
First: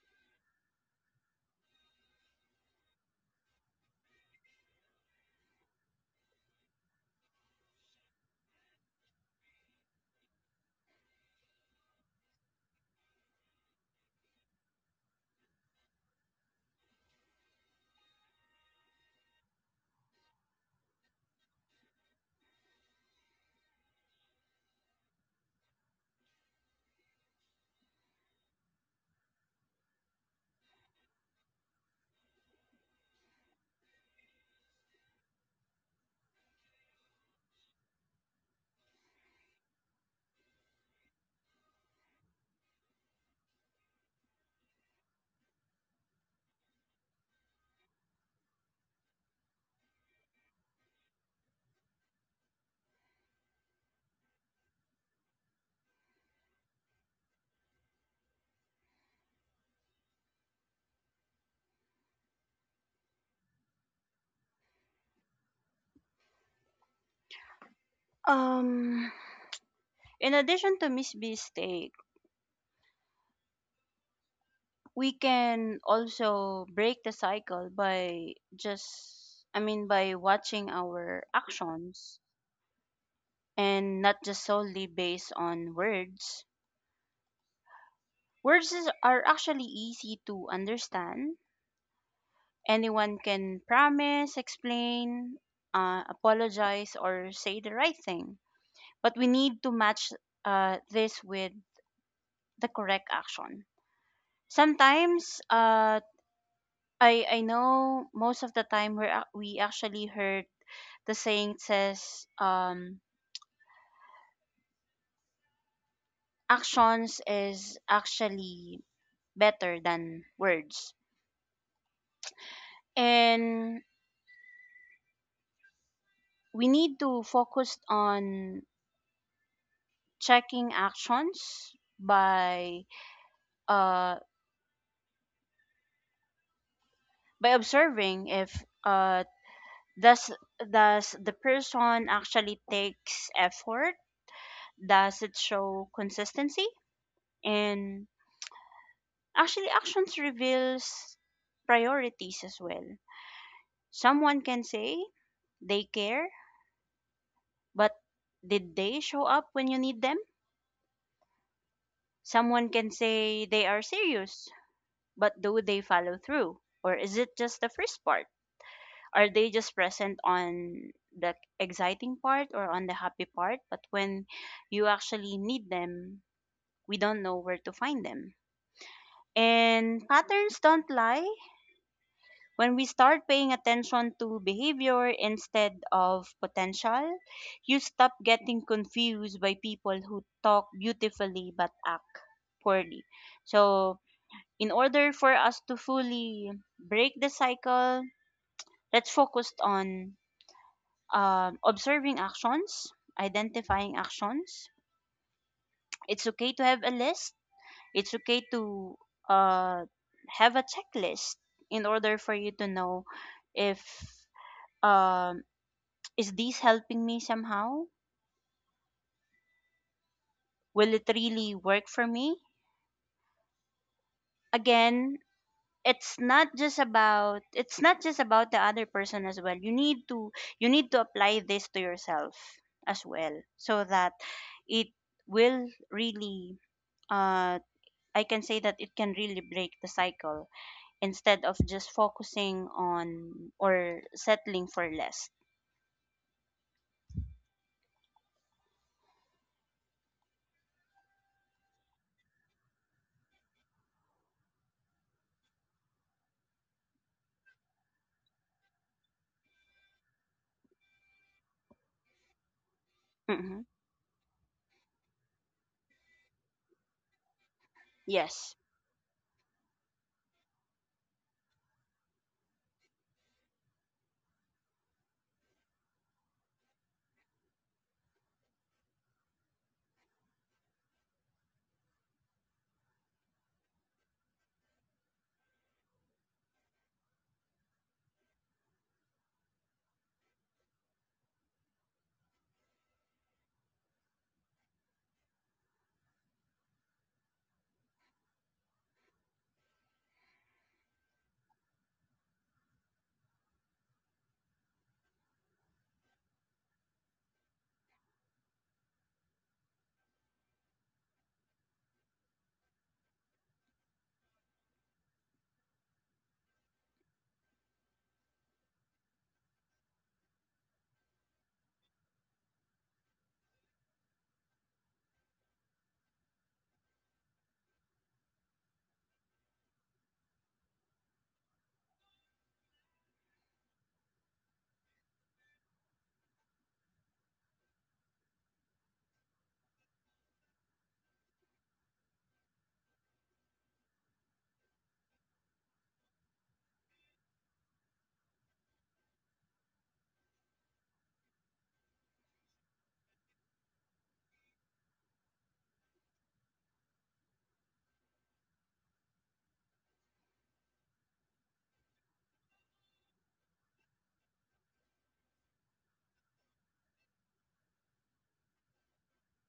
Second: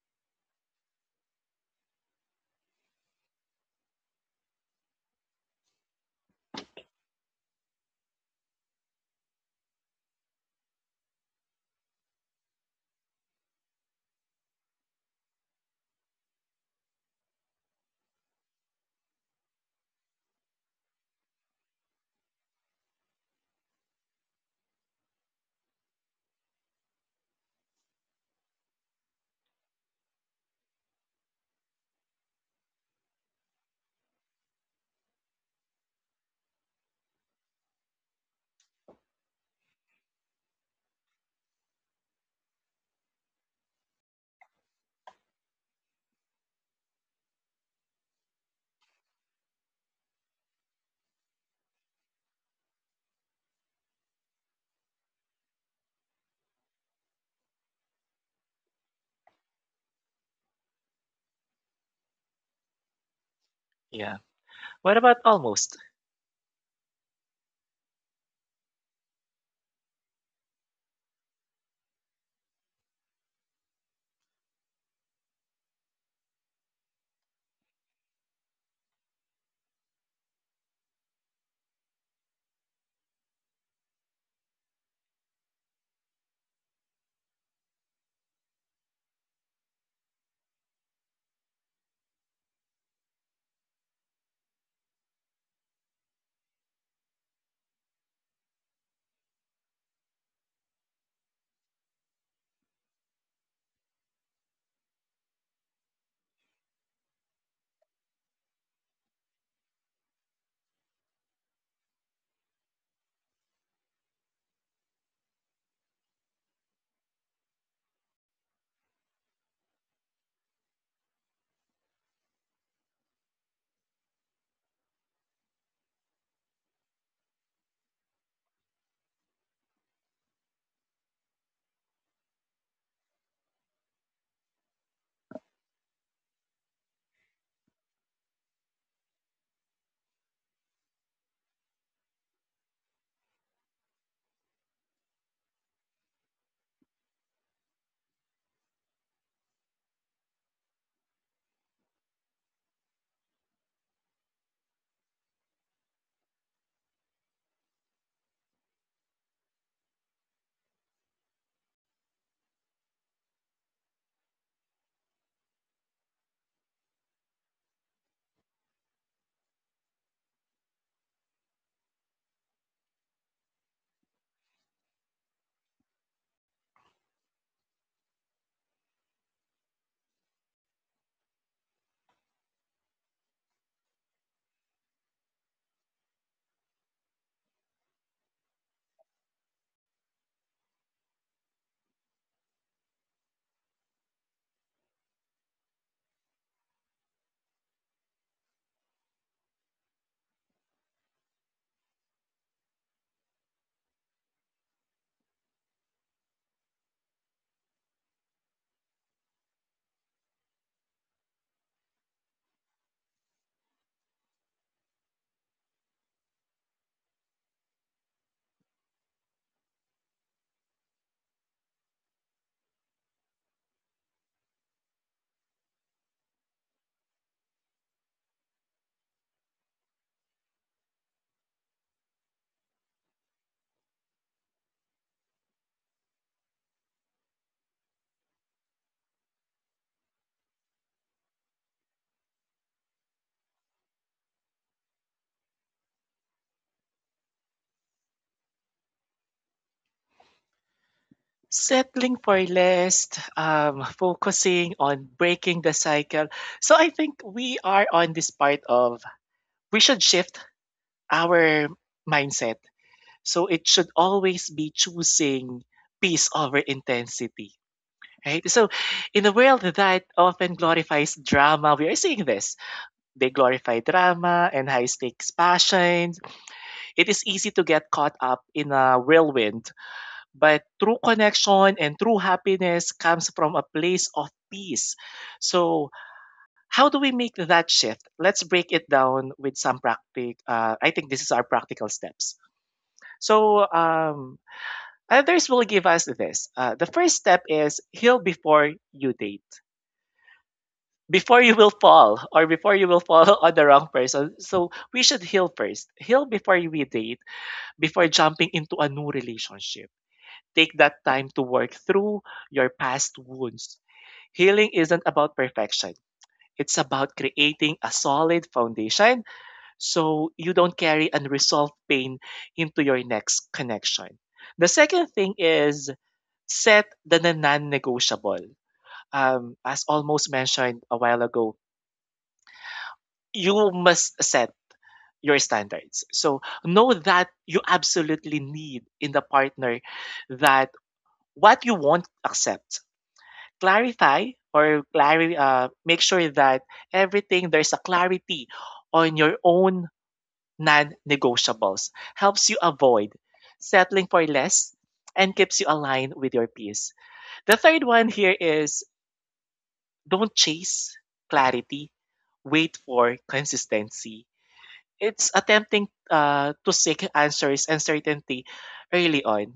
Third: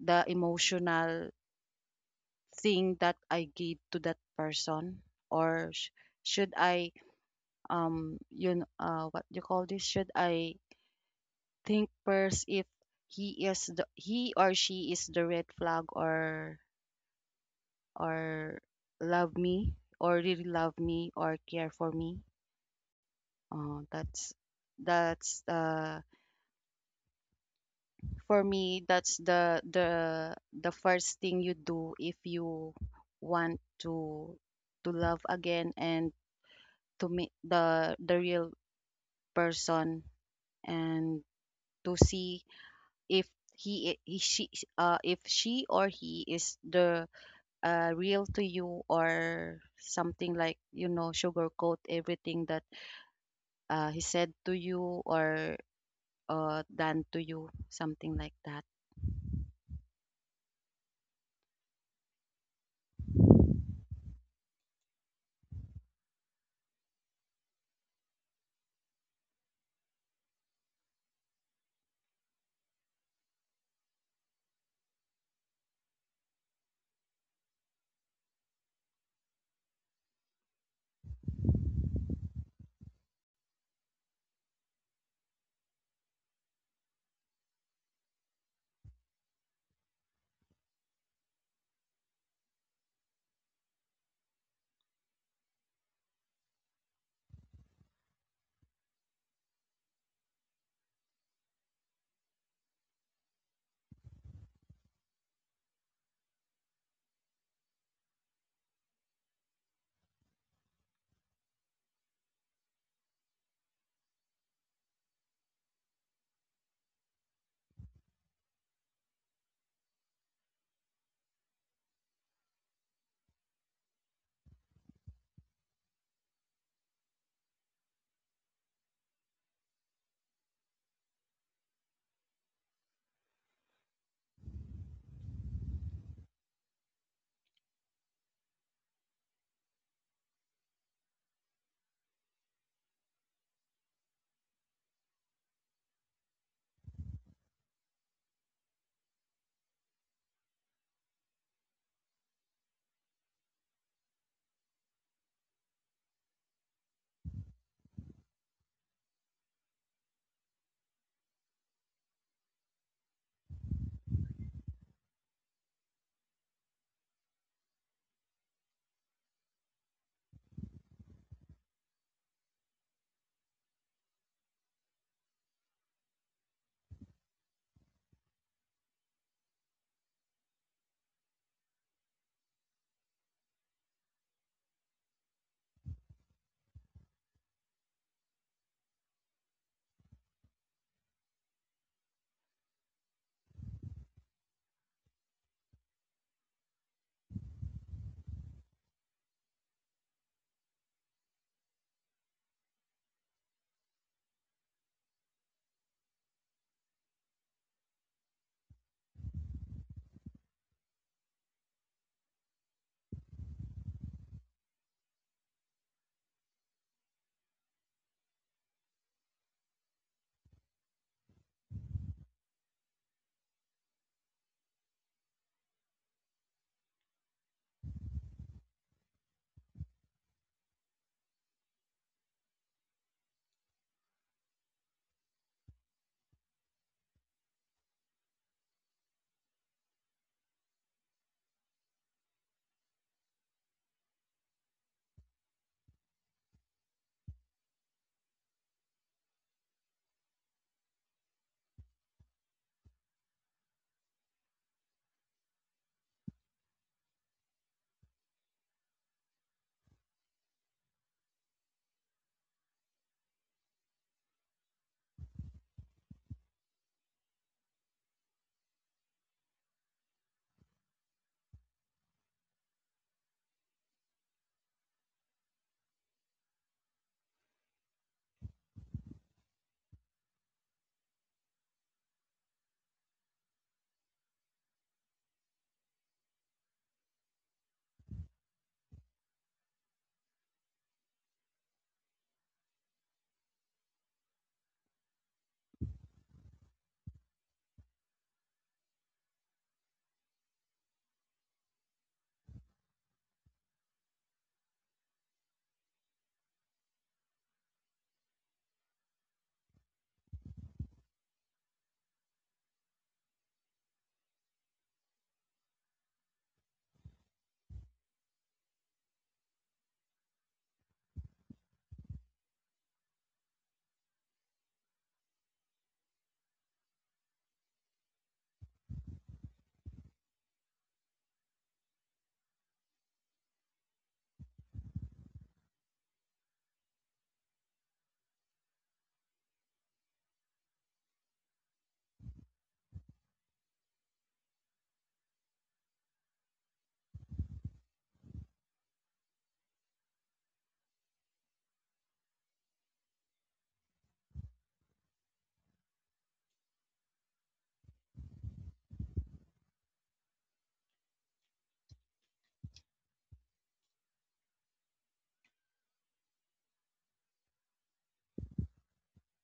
the emotional thing that I gave to that person, or sh- should I, um you know, uh what you call this should I think first if he is the, he or she is the red flag, or or love me, or really love me or care for me. Uh, that's that's uh For me, that's the the the first thing you do if you want to to love again, and to meet the the real person, and to see if he, he she, uh, if she or he is the uh real to you, or something like, you know, sugarcoat everything that uh he said to you, or uh done to you, something like that. Yeah. What about almost? Um, In addition to Miss B's take, we can also break the cycle by just, I mean, by watching our actions and not just solely based on words. Words is, are actually easy to understand. Anyone can promise, explain, uh, apologize, or say the right thing. But we need to match uh, this with the correct action. Sometimes, uh, I I know most of the time we we actually heard the saying says, um, actions is actually better than words, and we need to focus on checking actions by uh, by observing if uh, does does the person actually takes effort, does it show consistency, and actually actions reveals priorities as well. Someone can say they care, but did they show up when you need them? Someone can say they are serious, but do they follow through, or is it just the first part? Are they just present on the exciting part or on the happy part, but when you actually need them, we don't know where to find them? And patterns don't lie. When we start paying attention to behavior instead of potential, you stop getting confused by people who talk beautifully but act poorly. So, in order for us to fully break the cycle, let's focus on um, observing actions, identifying actions. It's okay to have a list. It's okay to uh, have a checklist in order for you to know if um is this helping me somehow? Will it really work for me? Again, it's not just about it's not just about the other person as well. You need to you need to apply this to yourself as well, so that it will really uh I can say that it can really break the cycle, instead of just focusing on or settling for less. Settling for less, um, focusing on breaking the cycle. So I think we are on this part of we should shift our mindset. So Hmm. it should always be choosing peace over intensity. Right? Yes. So, in a world that often glorifies drama, we are seeing this. They glorify drama and high stakes passions. It is easy to get caught up in a whirlwind, but true connection and true happiness comes from a place of peace. So, how do we make that shift? Let's break it down with some practical. Uh, I think this is our practical steps. So, um, others will give us this. Uh, the first step is heal before you date before you will fall or before you will fall on the wrong person. So we should heal first. Heal before we date, before jumping into a new relationship. Take that time to work through your past wounds. Healing isn't about perfection. It's about creating a solid foundation so you don't carry unresolved pain into your next connection. The second thing is set the non negotiable. Um, as almost mentioned a while ago, you must set your standards. So know that you absolutely need in the partner that what you won't accept. Clarify or clari- uh, make sure that everything there's a clarity on your own non-negotiables. Helps you avoid settling for less and keeps you aligned with your peers. The third one here is don't chase clarity, wait for consistency. It's attempting uh, to seek answers and certainty early on.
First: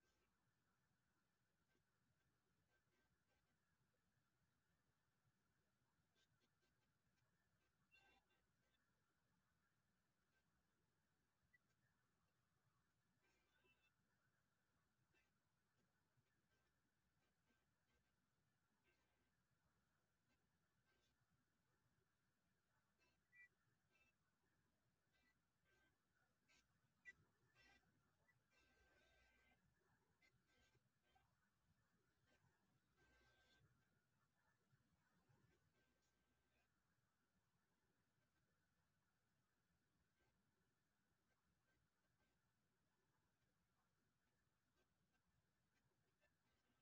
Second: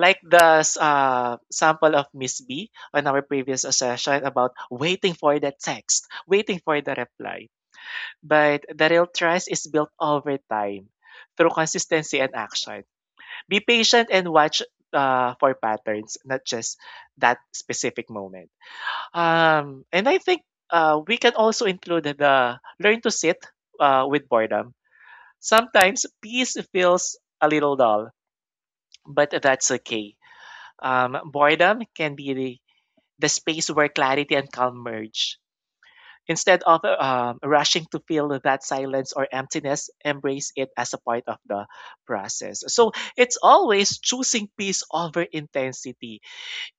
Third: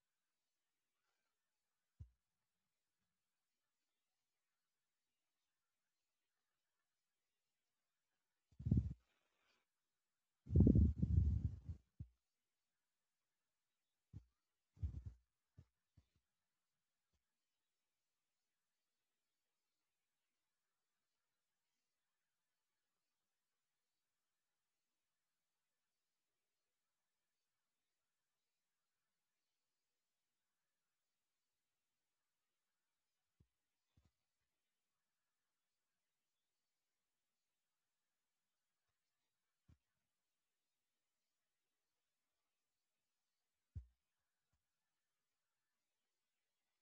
Like the s- uh, sample of Miss B on our previous session about waiting for the text, waiting for the reply. But the real trust is built over time through consistency and action. Be patient and watch uh, for patterns, not just that specific moment. Um, and I think uh, we can also include the learn to sit uh, with boredom. Sometimes peace feels a little dull, but that's okay. Um, boredom can be the, the space where clarity and calm merge. Instead of um, rushing to fill that silence or emptiness, embrace it as a part of the process. So it's always choosing peace over intensity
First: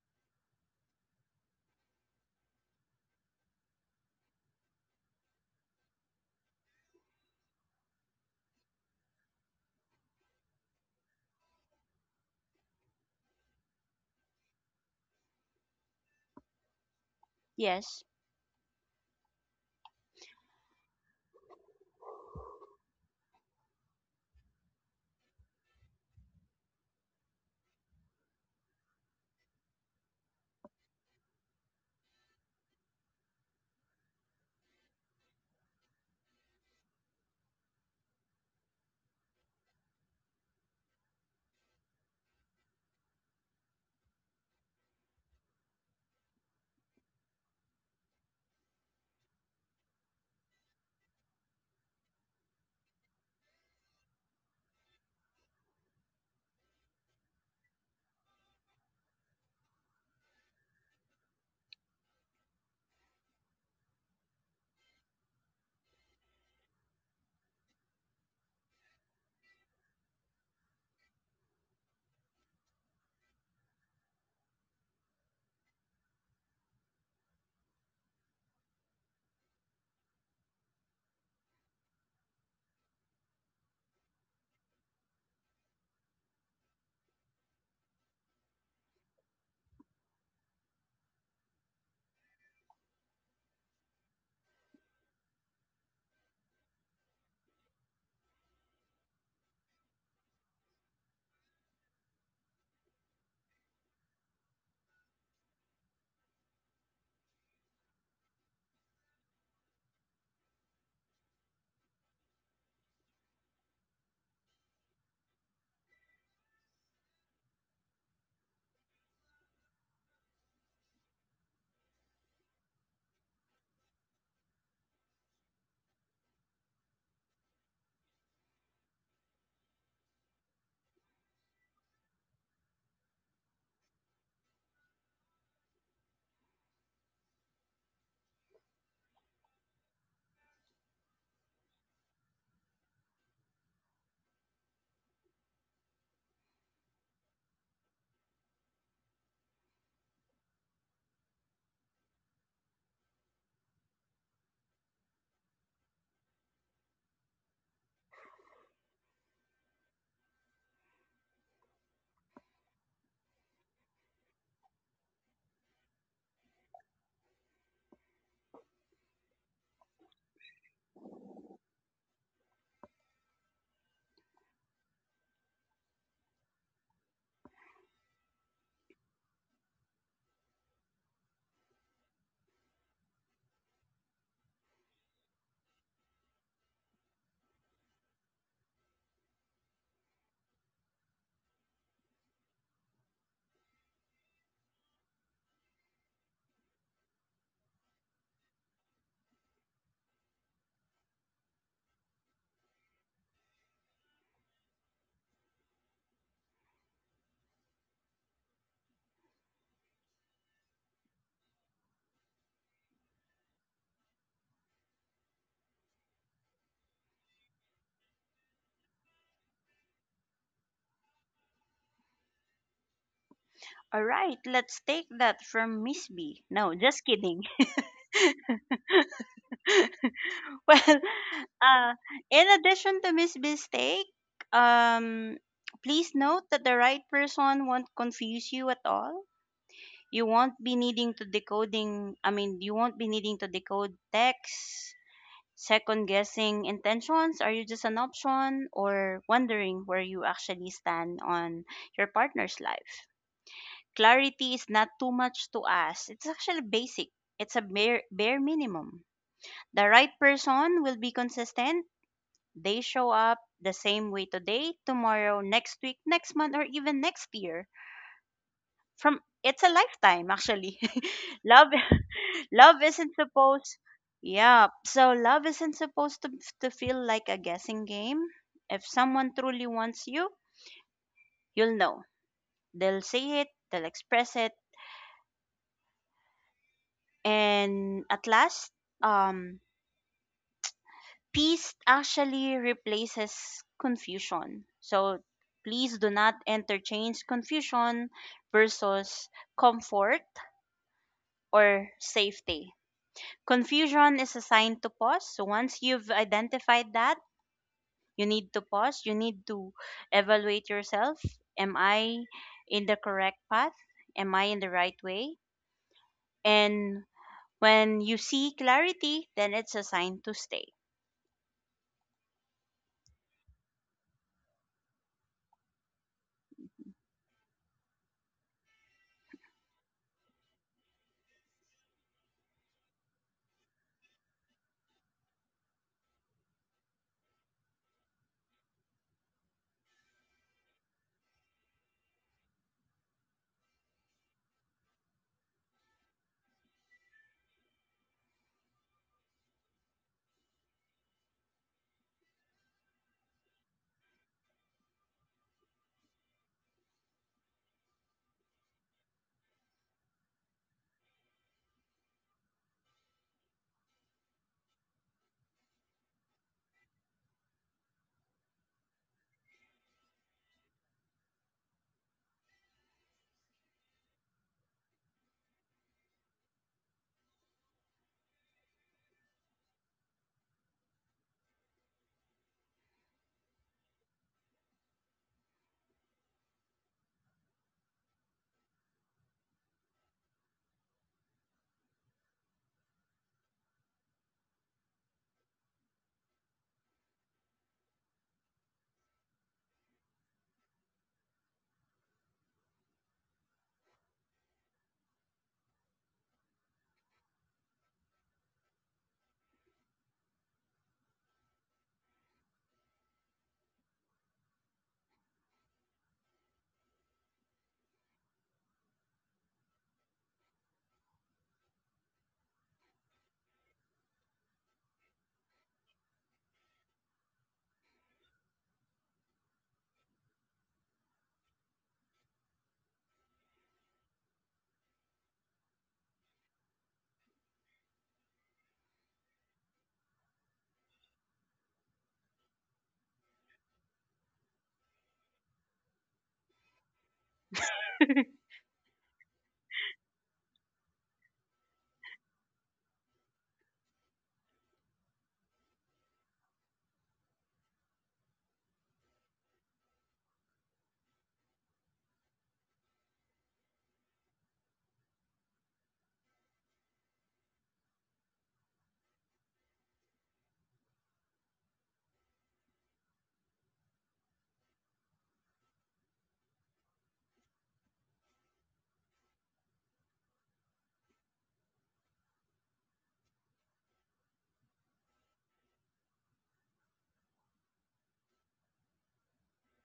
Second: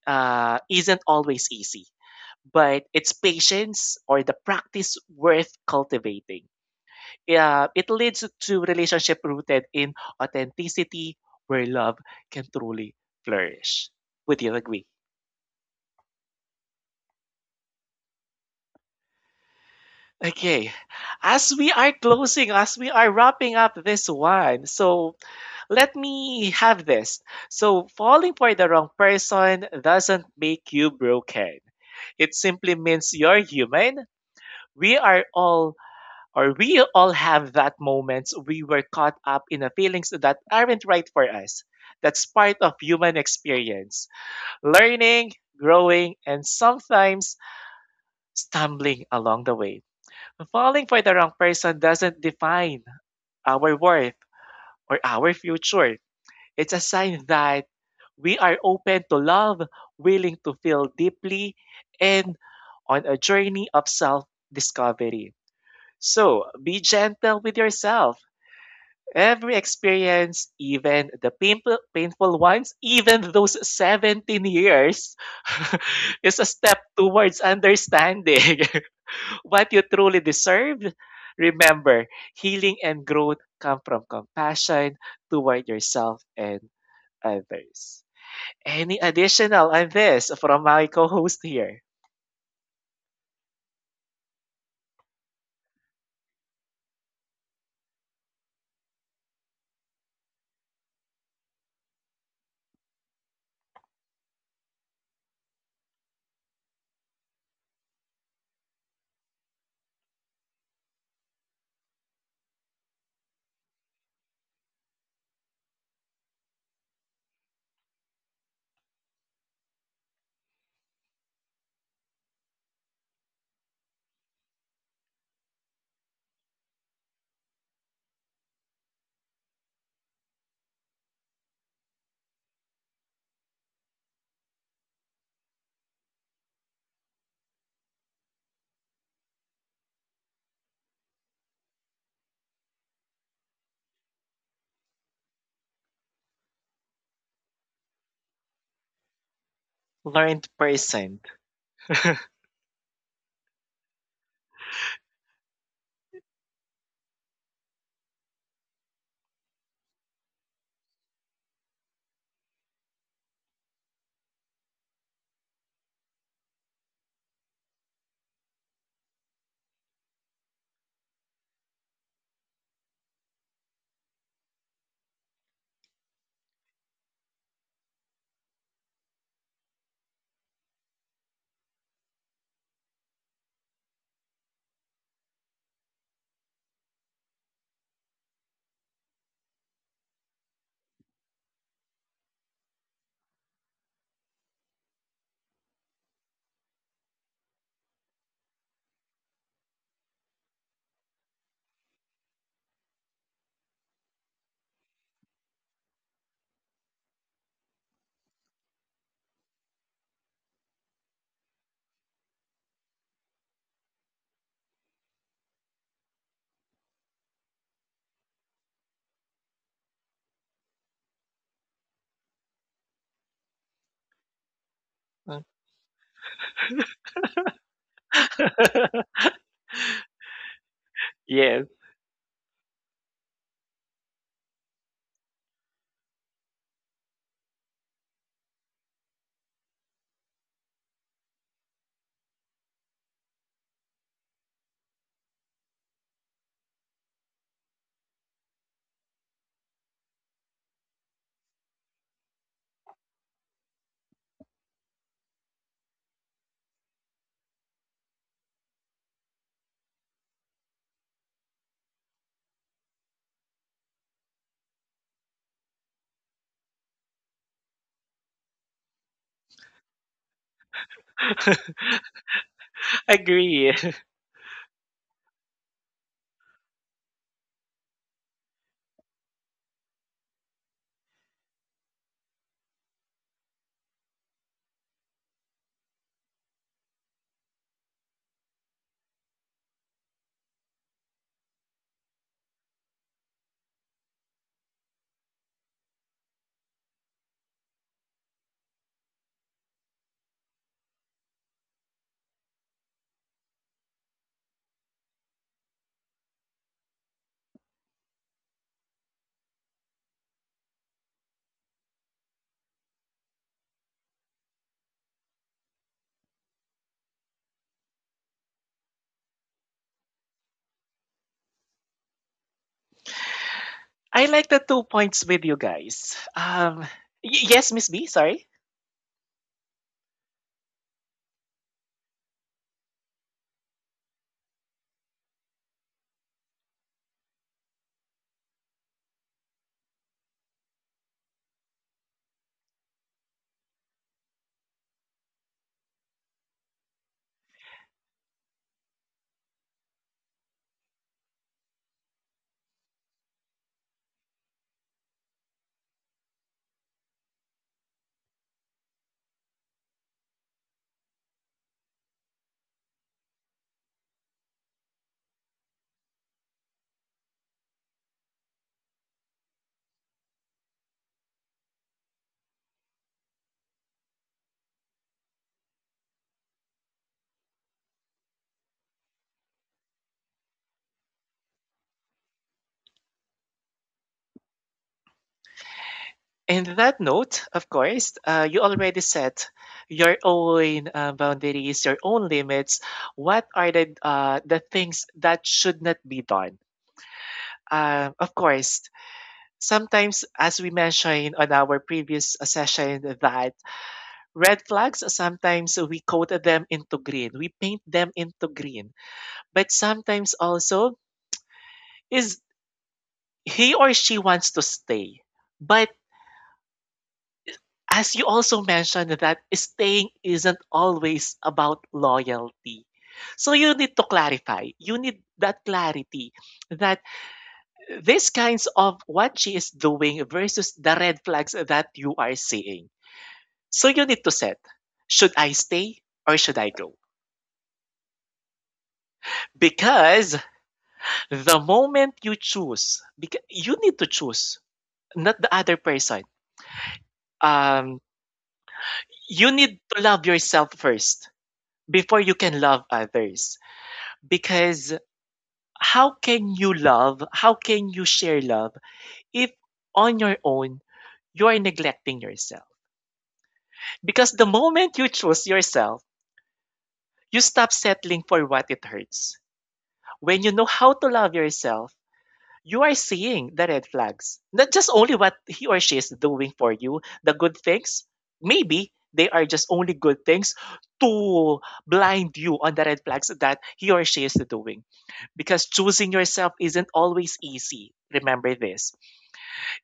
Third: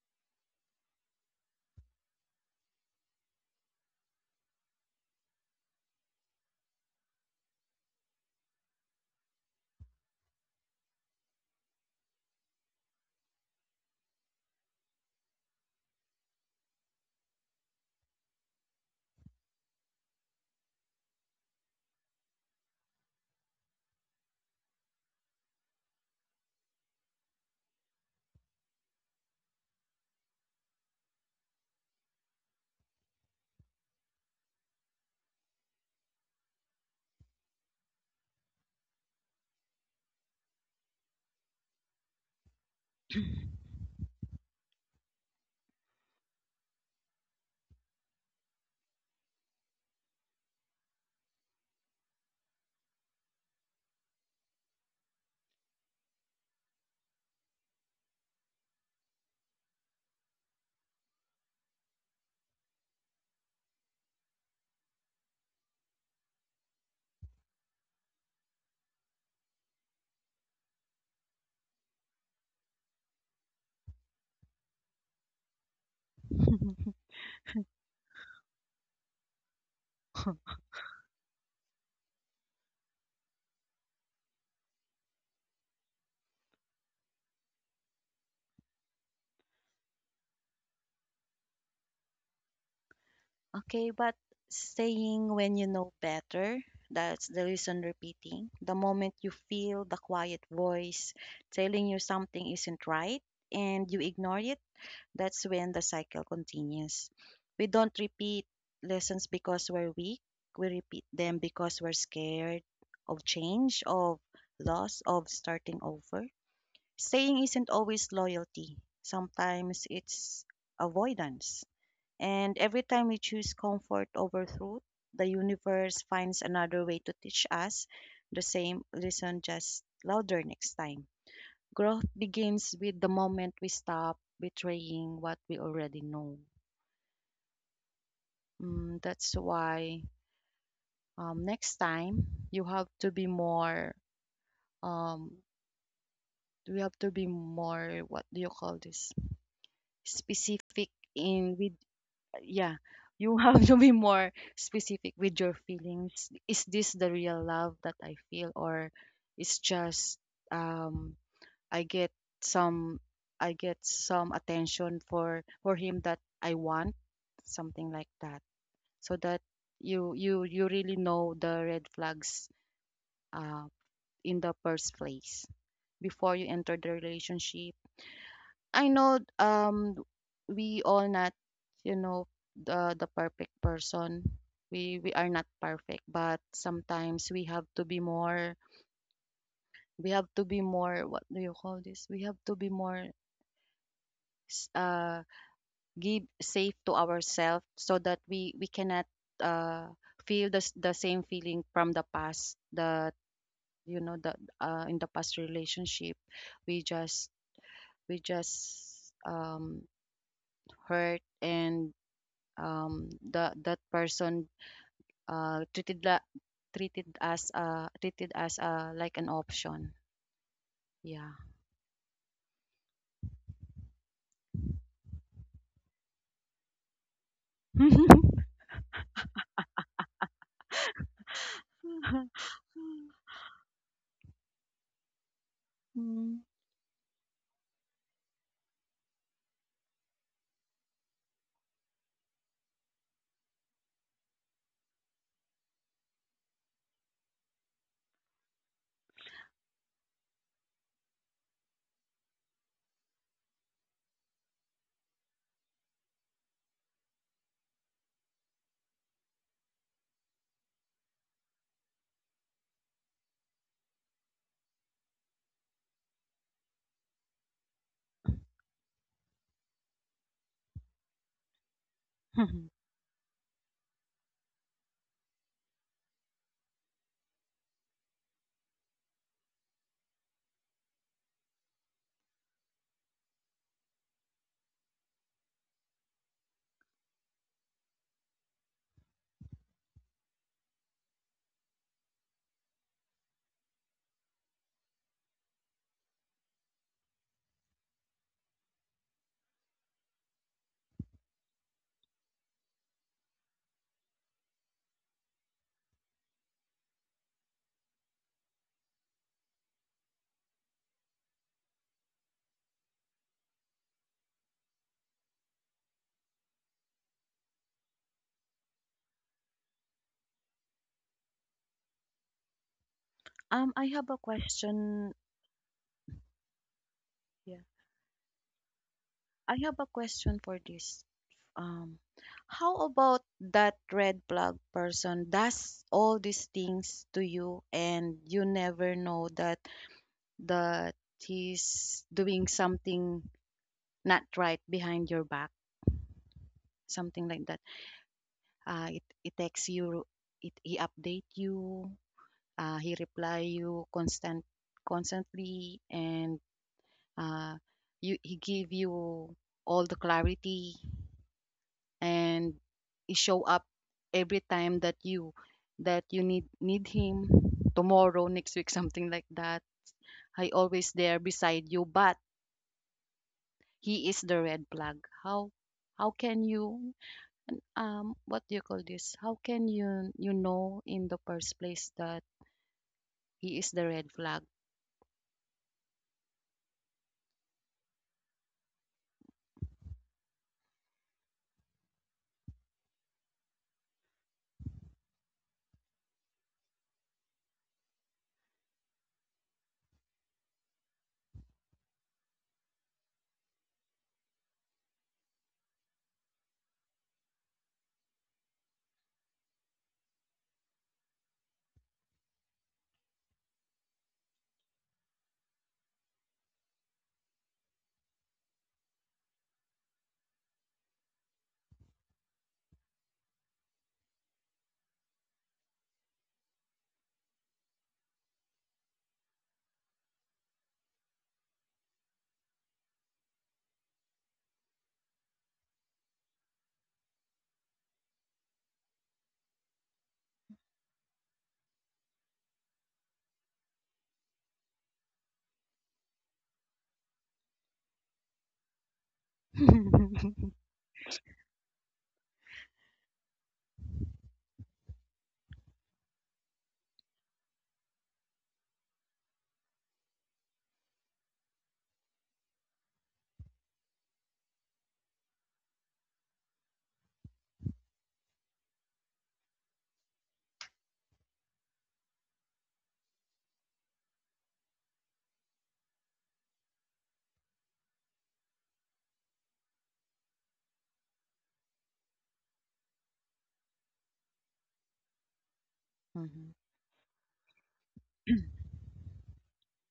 uh, isn't always easy, but it's patience or the practice worth cultivating. Yeah, it leads to relationship rooted in authenticity where love can truly flourish. Would you agree? Yes. Okay, as we are closing, as we are wrapping up this one, so let me have this. So, falling for the wrong person doesn't make you broken. It simply means you're human. We are all or we all have that moments we were caught up in the feelings that aren't right for us. That's part of human experience, learning, growing, and sometimes stumbling along the way. Falling for the wrong person doesn't define our worth or our future. It's a sign that we are open to love, willing to feel deeply, and on a journey of self discovery. So be gentle with yourself. Every experience, even the painful, painful ones, even those seventeen years, is a step towards understanding what you truly deserve. Remember, healing and growth come from compassion toward yourself and others. Any additional on this from my co host here? Okay, but staying when you know better, that's the reason repeating. The moment you feel the quiet voice telling you something isn't right and you ignore it, that's when the cycle continues. We don't repeat lessons because we're weak, we repeat them because we're scared of change, of loss, of starting over. Staying isn't always loyalty, sometimes it's avoidance. And every time we choose comfort over truth, the universe finds another way to teach us the same lesson, just louder next time. Growth begins with the moment we stop betraying what we already know. Mm, that's why, um, next time you have to be more, um, you have to be more, what do you call this? Learned Specific person. in with, yeah, you have to be more specific with your feelings. Is this the real love that I feel, or it's just, um I get some, I get some attention for for him that I want, something like that. So that you you you really know the red flags uh in the first place, before you enter the relationship. I know, um we all not, you know, the the perfect person. We we are not perfect, but sometimes we have to be more. We have to be more. What do you call this? We have to be more s- uh give safe to ourselves so that we we cannot uh feel the s- the same feeling from the past, that you know, the uh in the past relationship we just we just um hurt and, um, the that person, uh, treated la- treated as uh, treated as, uh, like an option. Yeah. All right, let's take that from Miss B. No, just kidding. Well, Yes, uh, in addition to Miss Mistake, um, please Mm. note that the right person won't confuse you at all. You won't be needing to decoding. I mean, you won't be needing to decode text, second guessing intentions. Are you just an option, or wondering where you actually stand on your partner's life? Clarity is not too much to ask. It's actually basic. It's a bare bare minimum. The right person will be consistent. They show up the same way today, tomorrow, next week, next month, or even next year. From, it's a lifetime actually. love um, love isn't agree. supposed yeah, so love isn't supposed to to feel like a guessing game. If someone truly wants you, you'll know. They'll say it, they'll express it, and at last, um peace actually replaces confusion. So please do not interchange confusion versus comfort or safety. Confusion is a sign to pause. So once you've identified that, you need to pause, you need to evaluate yourself. Am I in the correct path? Am I in the right way? And when you see clarity, then it's a sign to stay. I have a I like the two question. points with you guys. Um, y- Yeah, yes, Miss B, sorry. I have a question for this. Um, how about that red flag person does all these things to you, and you never know that that he's doing something not right behind your back, something like that. Uh, it, it texts you, it he update you, uh, he reply you constant constantly, and uh, you he give you all the clarity, and he show up every time that you that you need need him, tomorrow, next week, something like that. I always there beside you, but he is the red flag. How how can you, um what do you call this how can you, you know, in the first place, that he is the red flag. And that note, of course, uh, you already set your own uh, boundaries, your own limits. What are the uh, the things that should not be done? Um, of course, sometimes, as we mentioned on our previous uh, session, that red flags sometimes we coat them into green, we paint them into green, but sometimes also is he or she wants to stay. But as you also mentioned that staying isn't always about loyalty. So you need to clarify. You need that clarity that these kinds of what she is doing versus the red flags that you are seeing. So you need to set, should I stay or should I go? Because the moment you choose, because you need to choose, not the other person. Um, I you need to love yourself first before you can love others. Because how can you love, how can you share love if on your own you're neglecting yourself? Because the moment you choose yourself, you stop settling for what it hurts. When you know how to love yourself, you are seeing the red flags. Not just only what he or she is doing for you, the good things, maybe they are just only good things to blind you on the red flags that he or she is doing because choosing Mhm. yourself isn't always easy. Remember this.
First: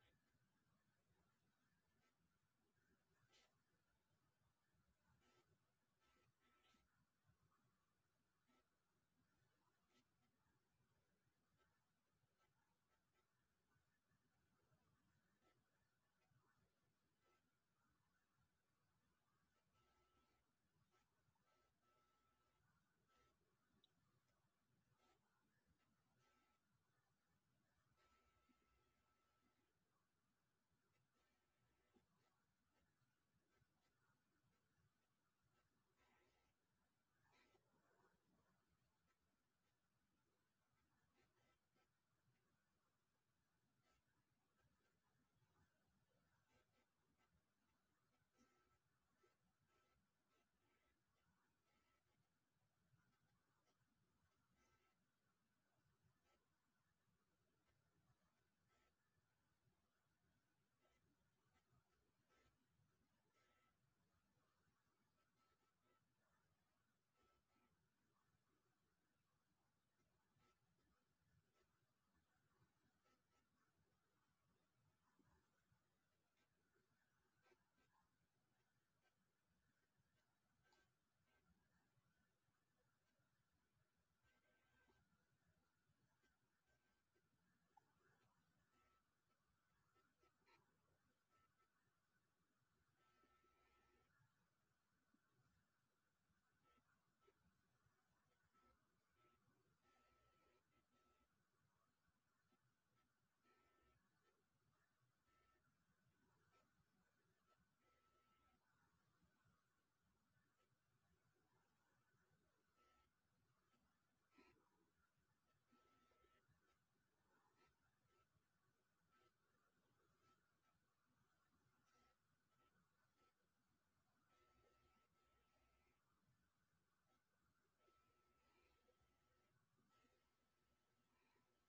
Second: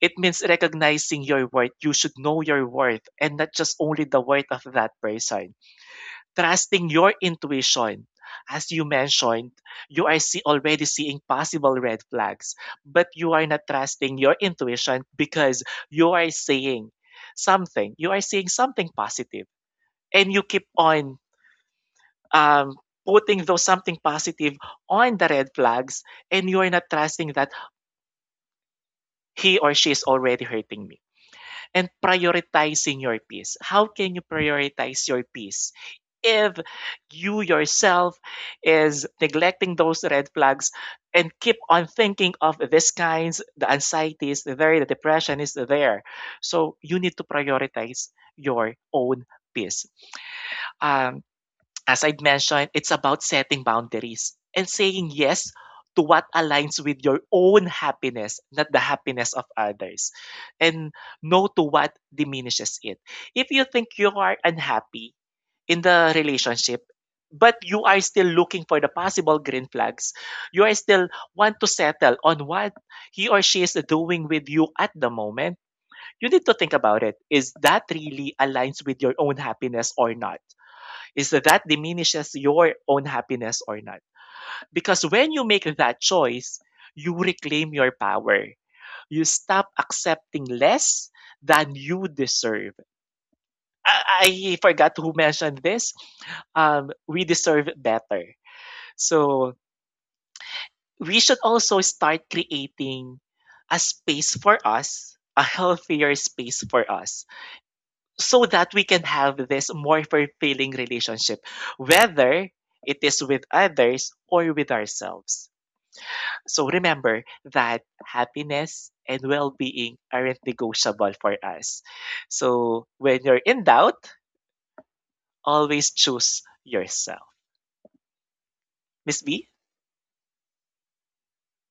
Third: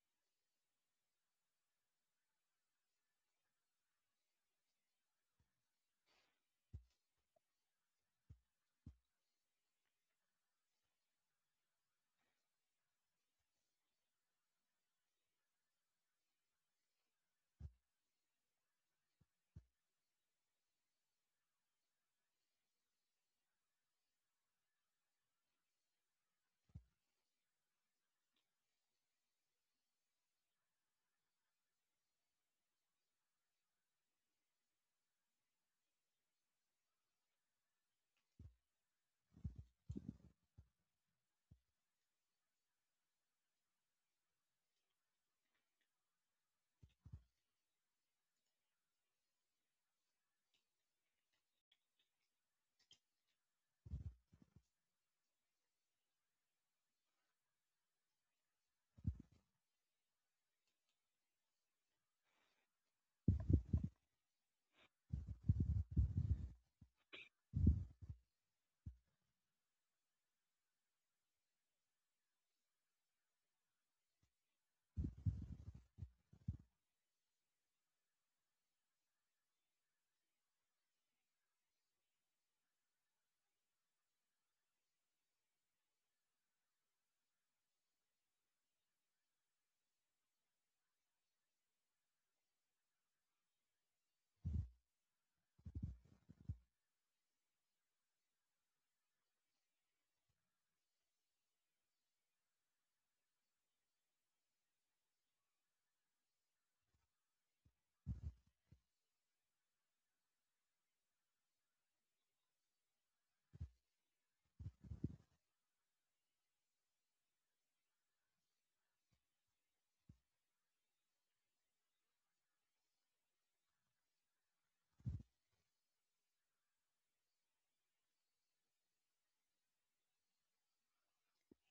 It means recognizing your worth. You should know your worth and not just only the worth of that person. Trusting your intuition. As you mentioned, you are see, already seeing possible red flags, but you are not trusting your intuition because you are saying something. You are seeing something positive, and you keep on um, putting those something positive on the red flags and you are not trusting that he or she is already hurting me. And prioritizing your peace. How can you prioritize your peace if you yourself is neglecting those red flags and keep on thinking of this kinds, the anxiety is there, the depression is there. So you need to prioritize your own peace. Um, as i mentioned, it's about setting boundaries and saying yes to what aligns with your own happiness, not the happiness of others, and no to what diminishes it. If you think you are unhappy in the relationship, but you are still looking for the possible green flags, you are still want to settle on what he or she is doing with you at the moment, you need to think about it. Is that really aligns with your own happiness or not? Is that that diminishes your own happiness or not. Because when you make that choice, you reclaim your power. You stop accepting less than you deserve. I, I forgot who mentioned this. Um, we deserve better. So we should also start creating a space for us, a healthier space for us so that we can have this more fulfilling relationship, whether it is with others or with ourselves. So remember that happiness and well being aren't negotiable for us. So when you're in doubt, always choose yourself. Miss B?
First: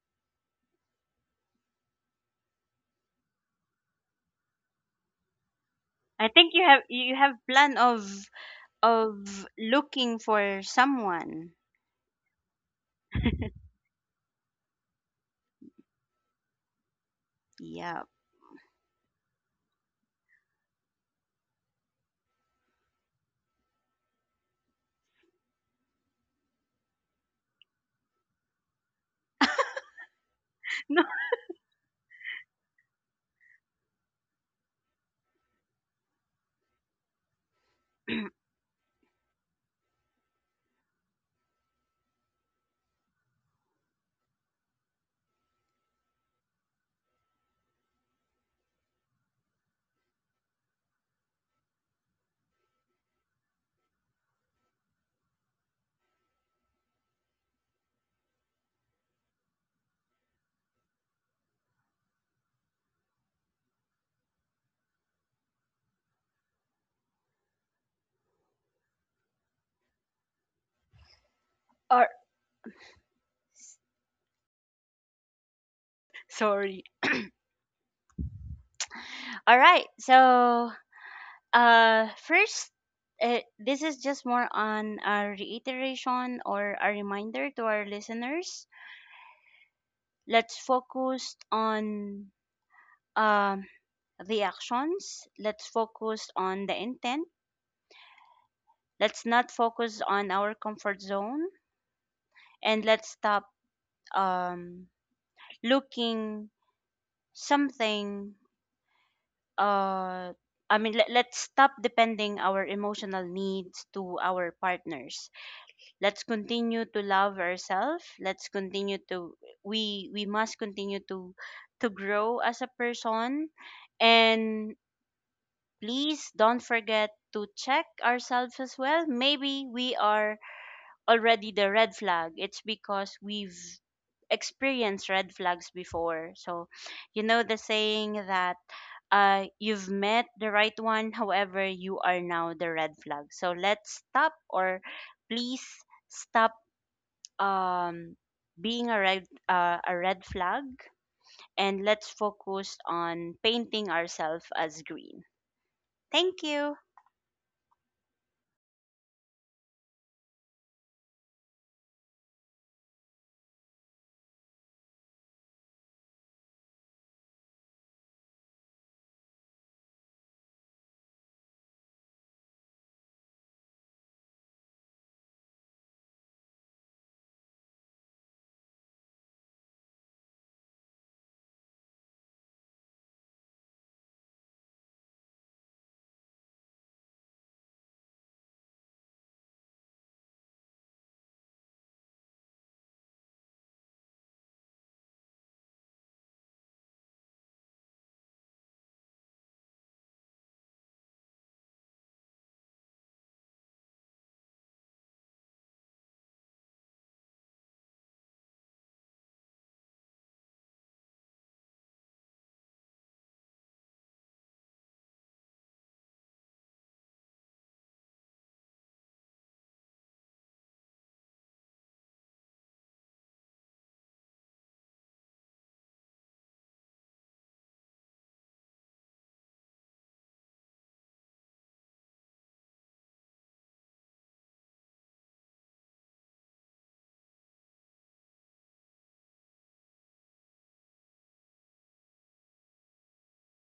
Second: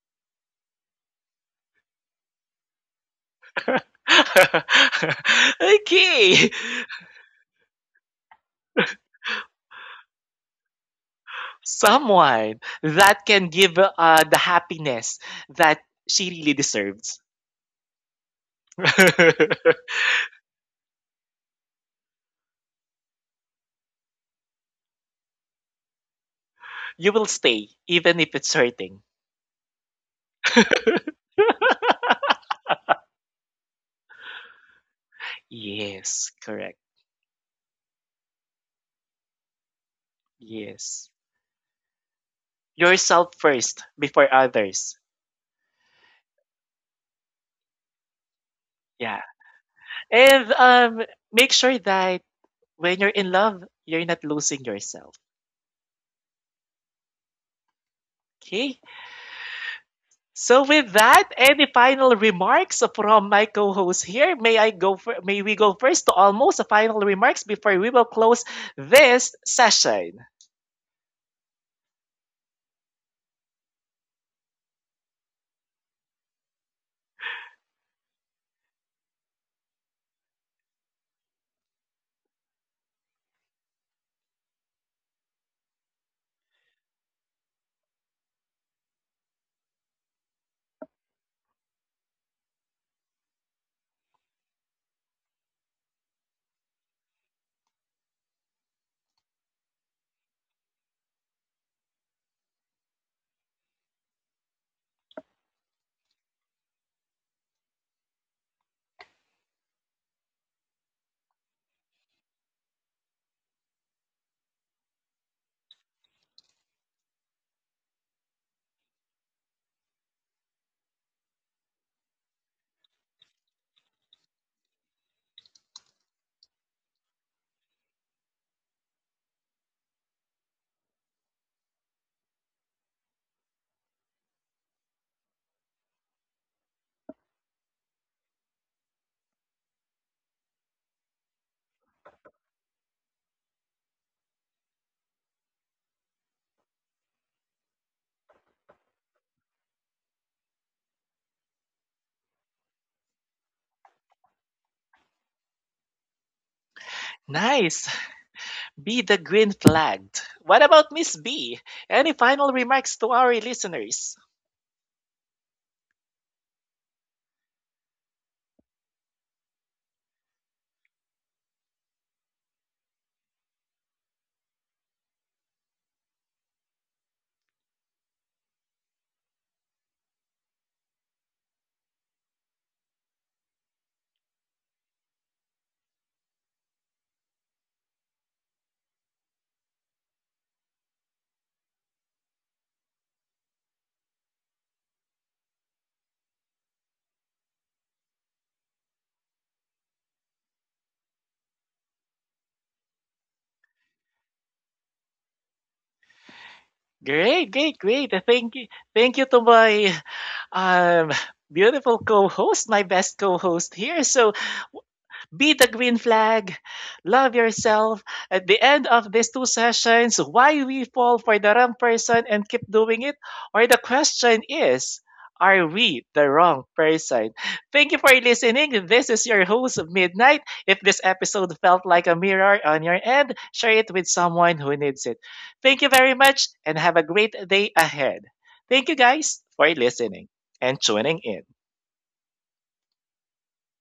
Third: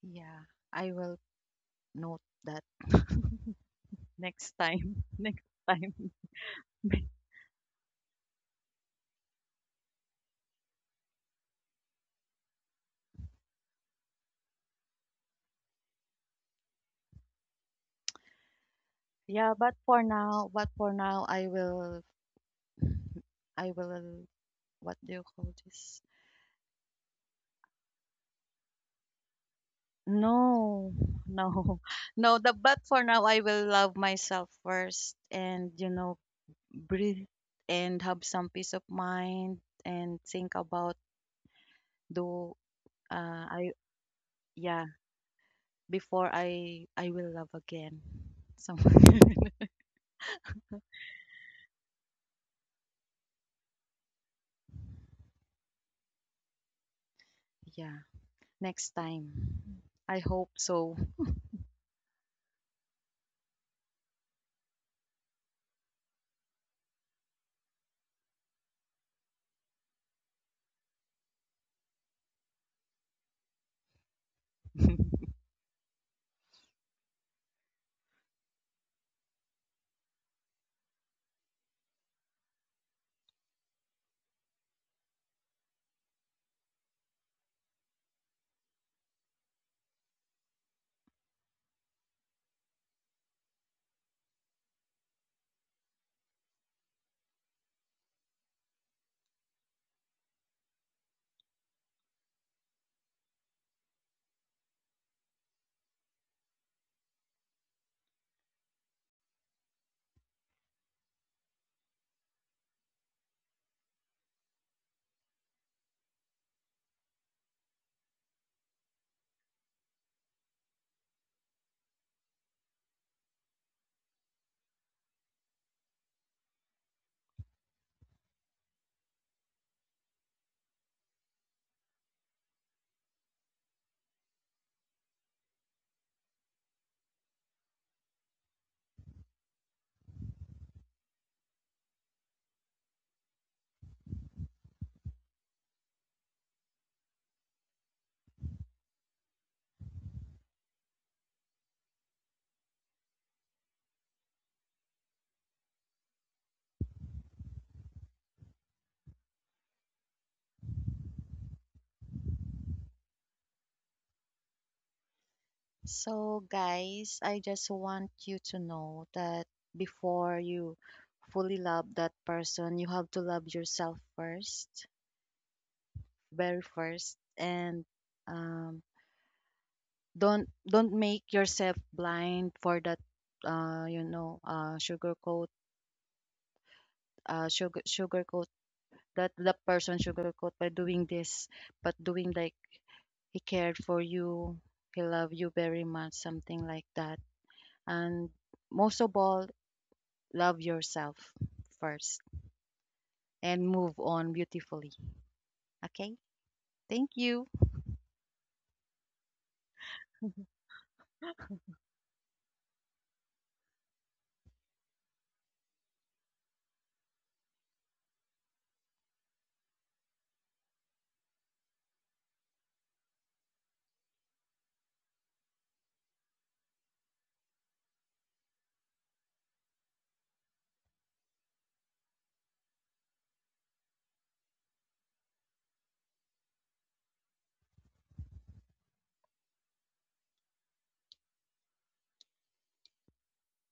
Yeah, I will note that next time. Next time. Okay. think you have you have plan of of looking for someone. Someone that can give uh, the happiness that she really deserves. Yeah. Yeah, but for now, but for now, I will, I will. What do you call this? You will stay even if it's hurting. No, No, no, no. The but for now, I will love myself first, and you know, Yes, correct. breathe and have some peace of mind, and think about Yes. do. Yourself Uh, I first before Yeah. others. Before I I will love again. So Yeah. And um make sure that when you're in love, you're not losing yourself. yeah, next Okay? time. I hope So so. with that, any final remarks from my co-host here? May I go for, may we go first to almost final remarks before we will close this session. or sorry. All right. So, uh, first, uh, this is just more on a reiteration or a reminder to our listeners. Let's focus on um, the actions. Let's focus on the intent. Let's not focus on our comfort zone, and let's stop um, looking something uh I mean, let, let's stop depending our emotional needs to our partners. Let's continue to love ourselves. Let's continue to we we must continue to to grow as a person, and please don't forget to check ourselves as well. Maybe we are already the red flag. It's because we've experienced red flags before. So, you know the saying that uh, you've met the right one, however, you are now the red flag. So let's stop, or please stop um, being a red uh, a red flag, and let's focus on painting ourselves as green. Thank you. Nice. Be the green flagged. What about Miss B? Any final remarks to our listeners? So guys, I just want you to know that before you fully love that person, you have to love yourself first, very first, and, um, don't don't make yourself blind for that, uh, you know, uh, sugarcoat uh, sugar sugarcoated, that the person sugarcoat by doing this, but doing like he cared for you, he loved you very much, something like that. And most of all, love yourself first and move on beautifully. Okay? Thank you. Great, great, great. Uh, Thank you. Thank you to my um, beautiful co-host, my best co-host here. So be the green flag. Love yourself. At the end of these two sessions, why we fall for the wrong person and keep doing it? Or the question is, are we the wrong person? Thank you for listening. This is your host, Midnight. If this episode felt like a mirror on your end, share it with someone who needs it. Thank you very much and have a great day ahead. Thank you guys for listening and tuning in.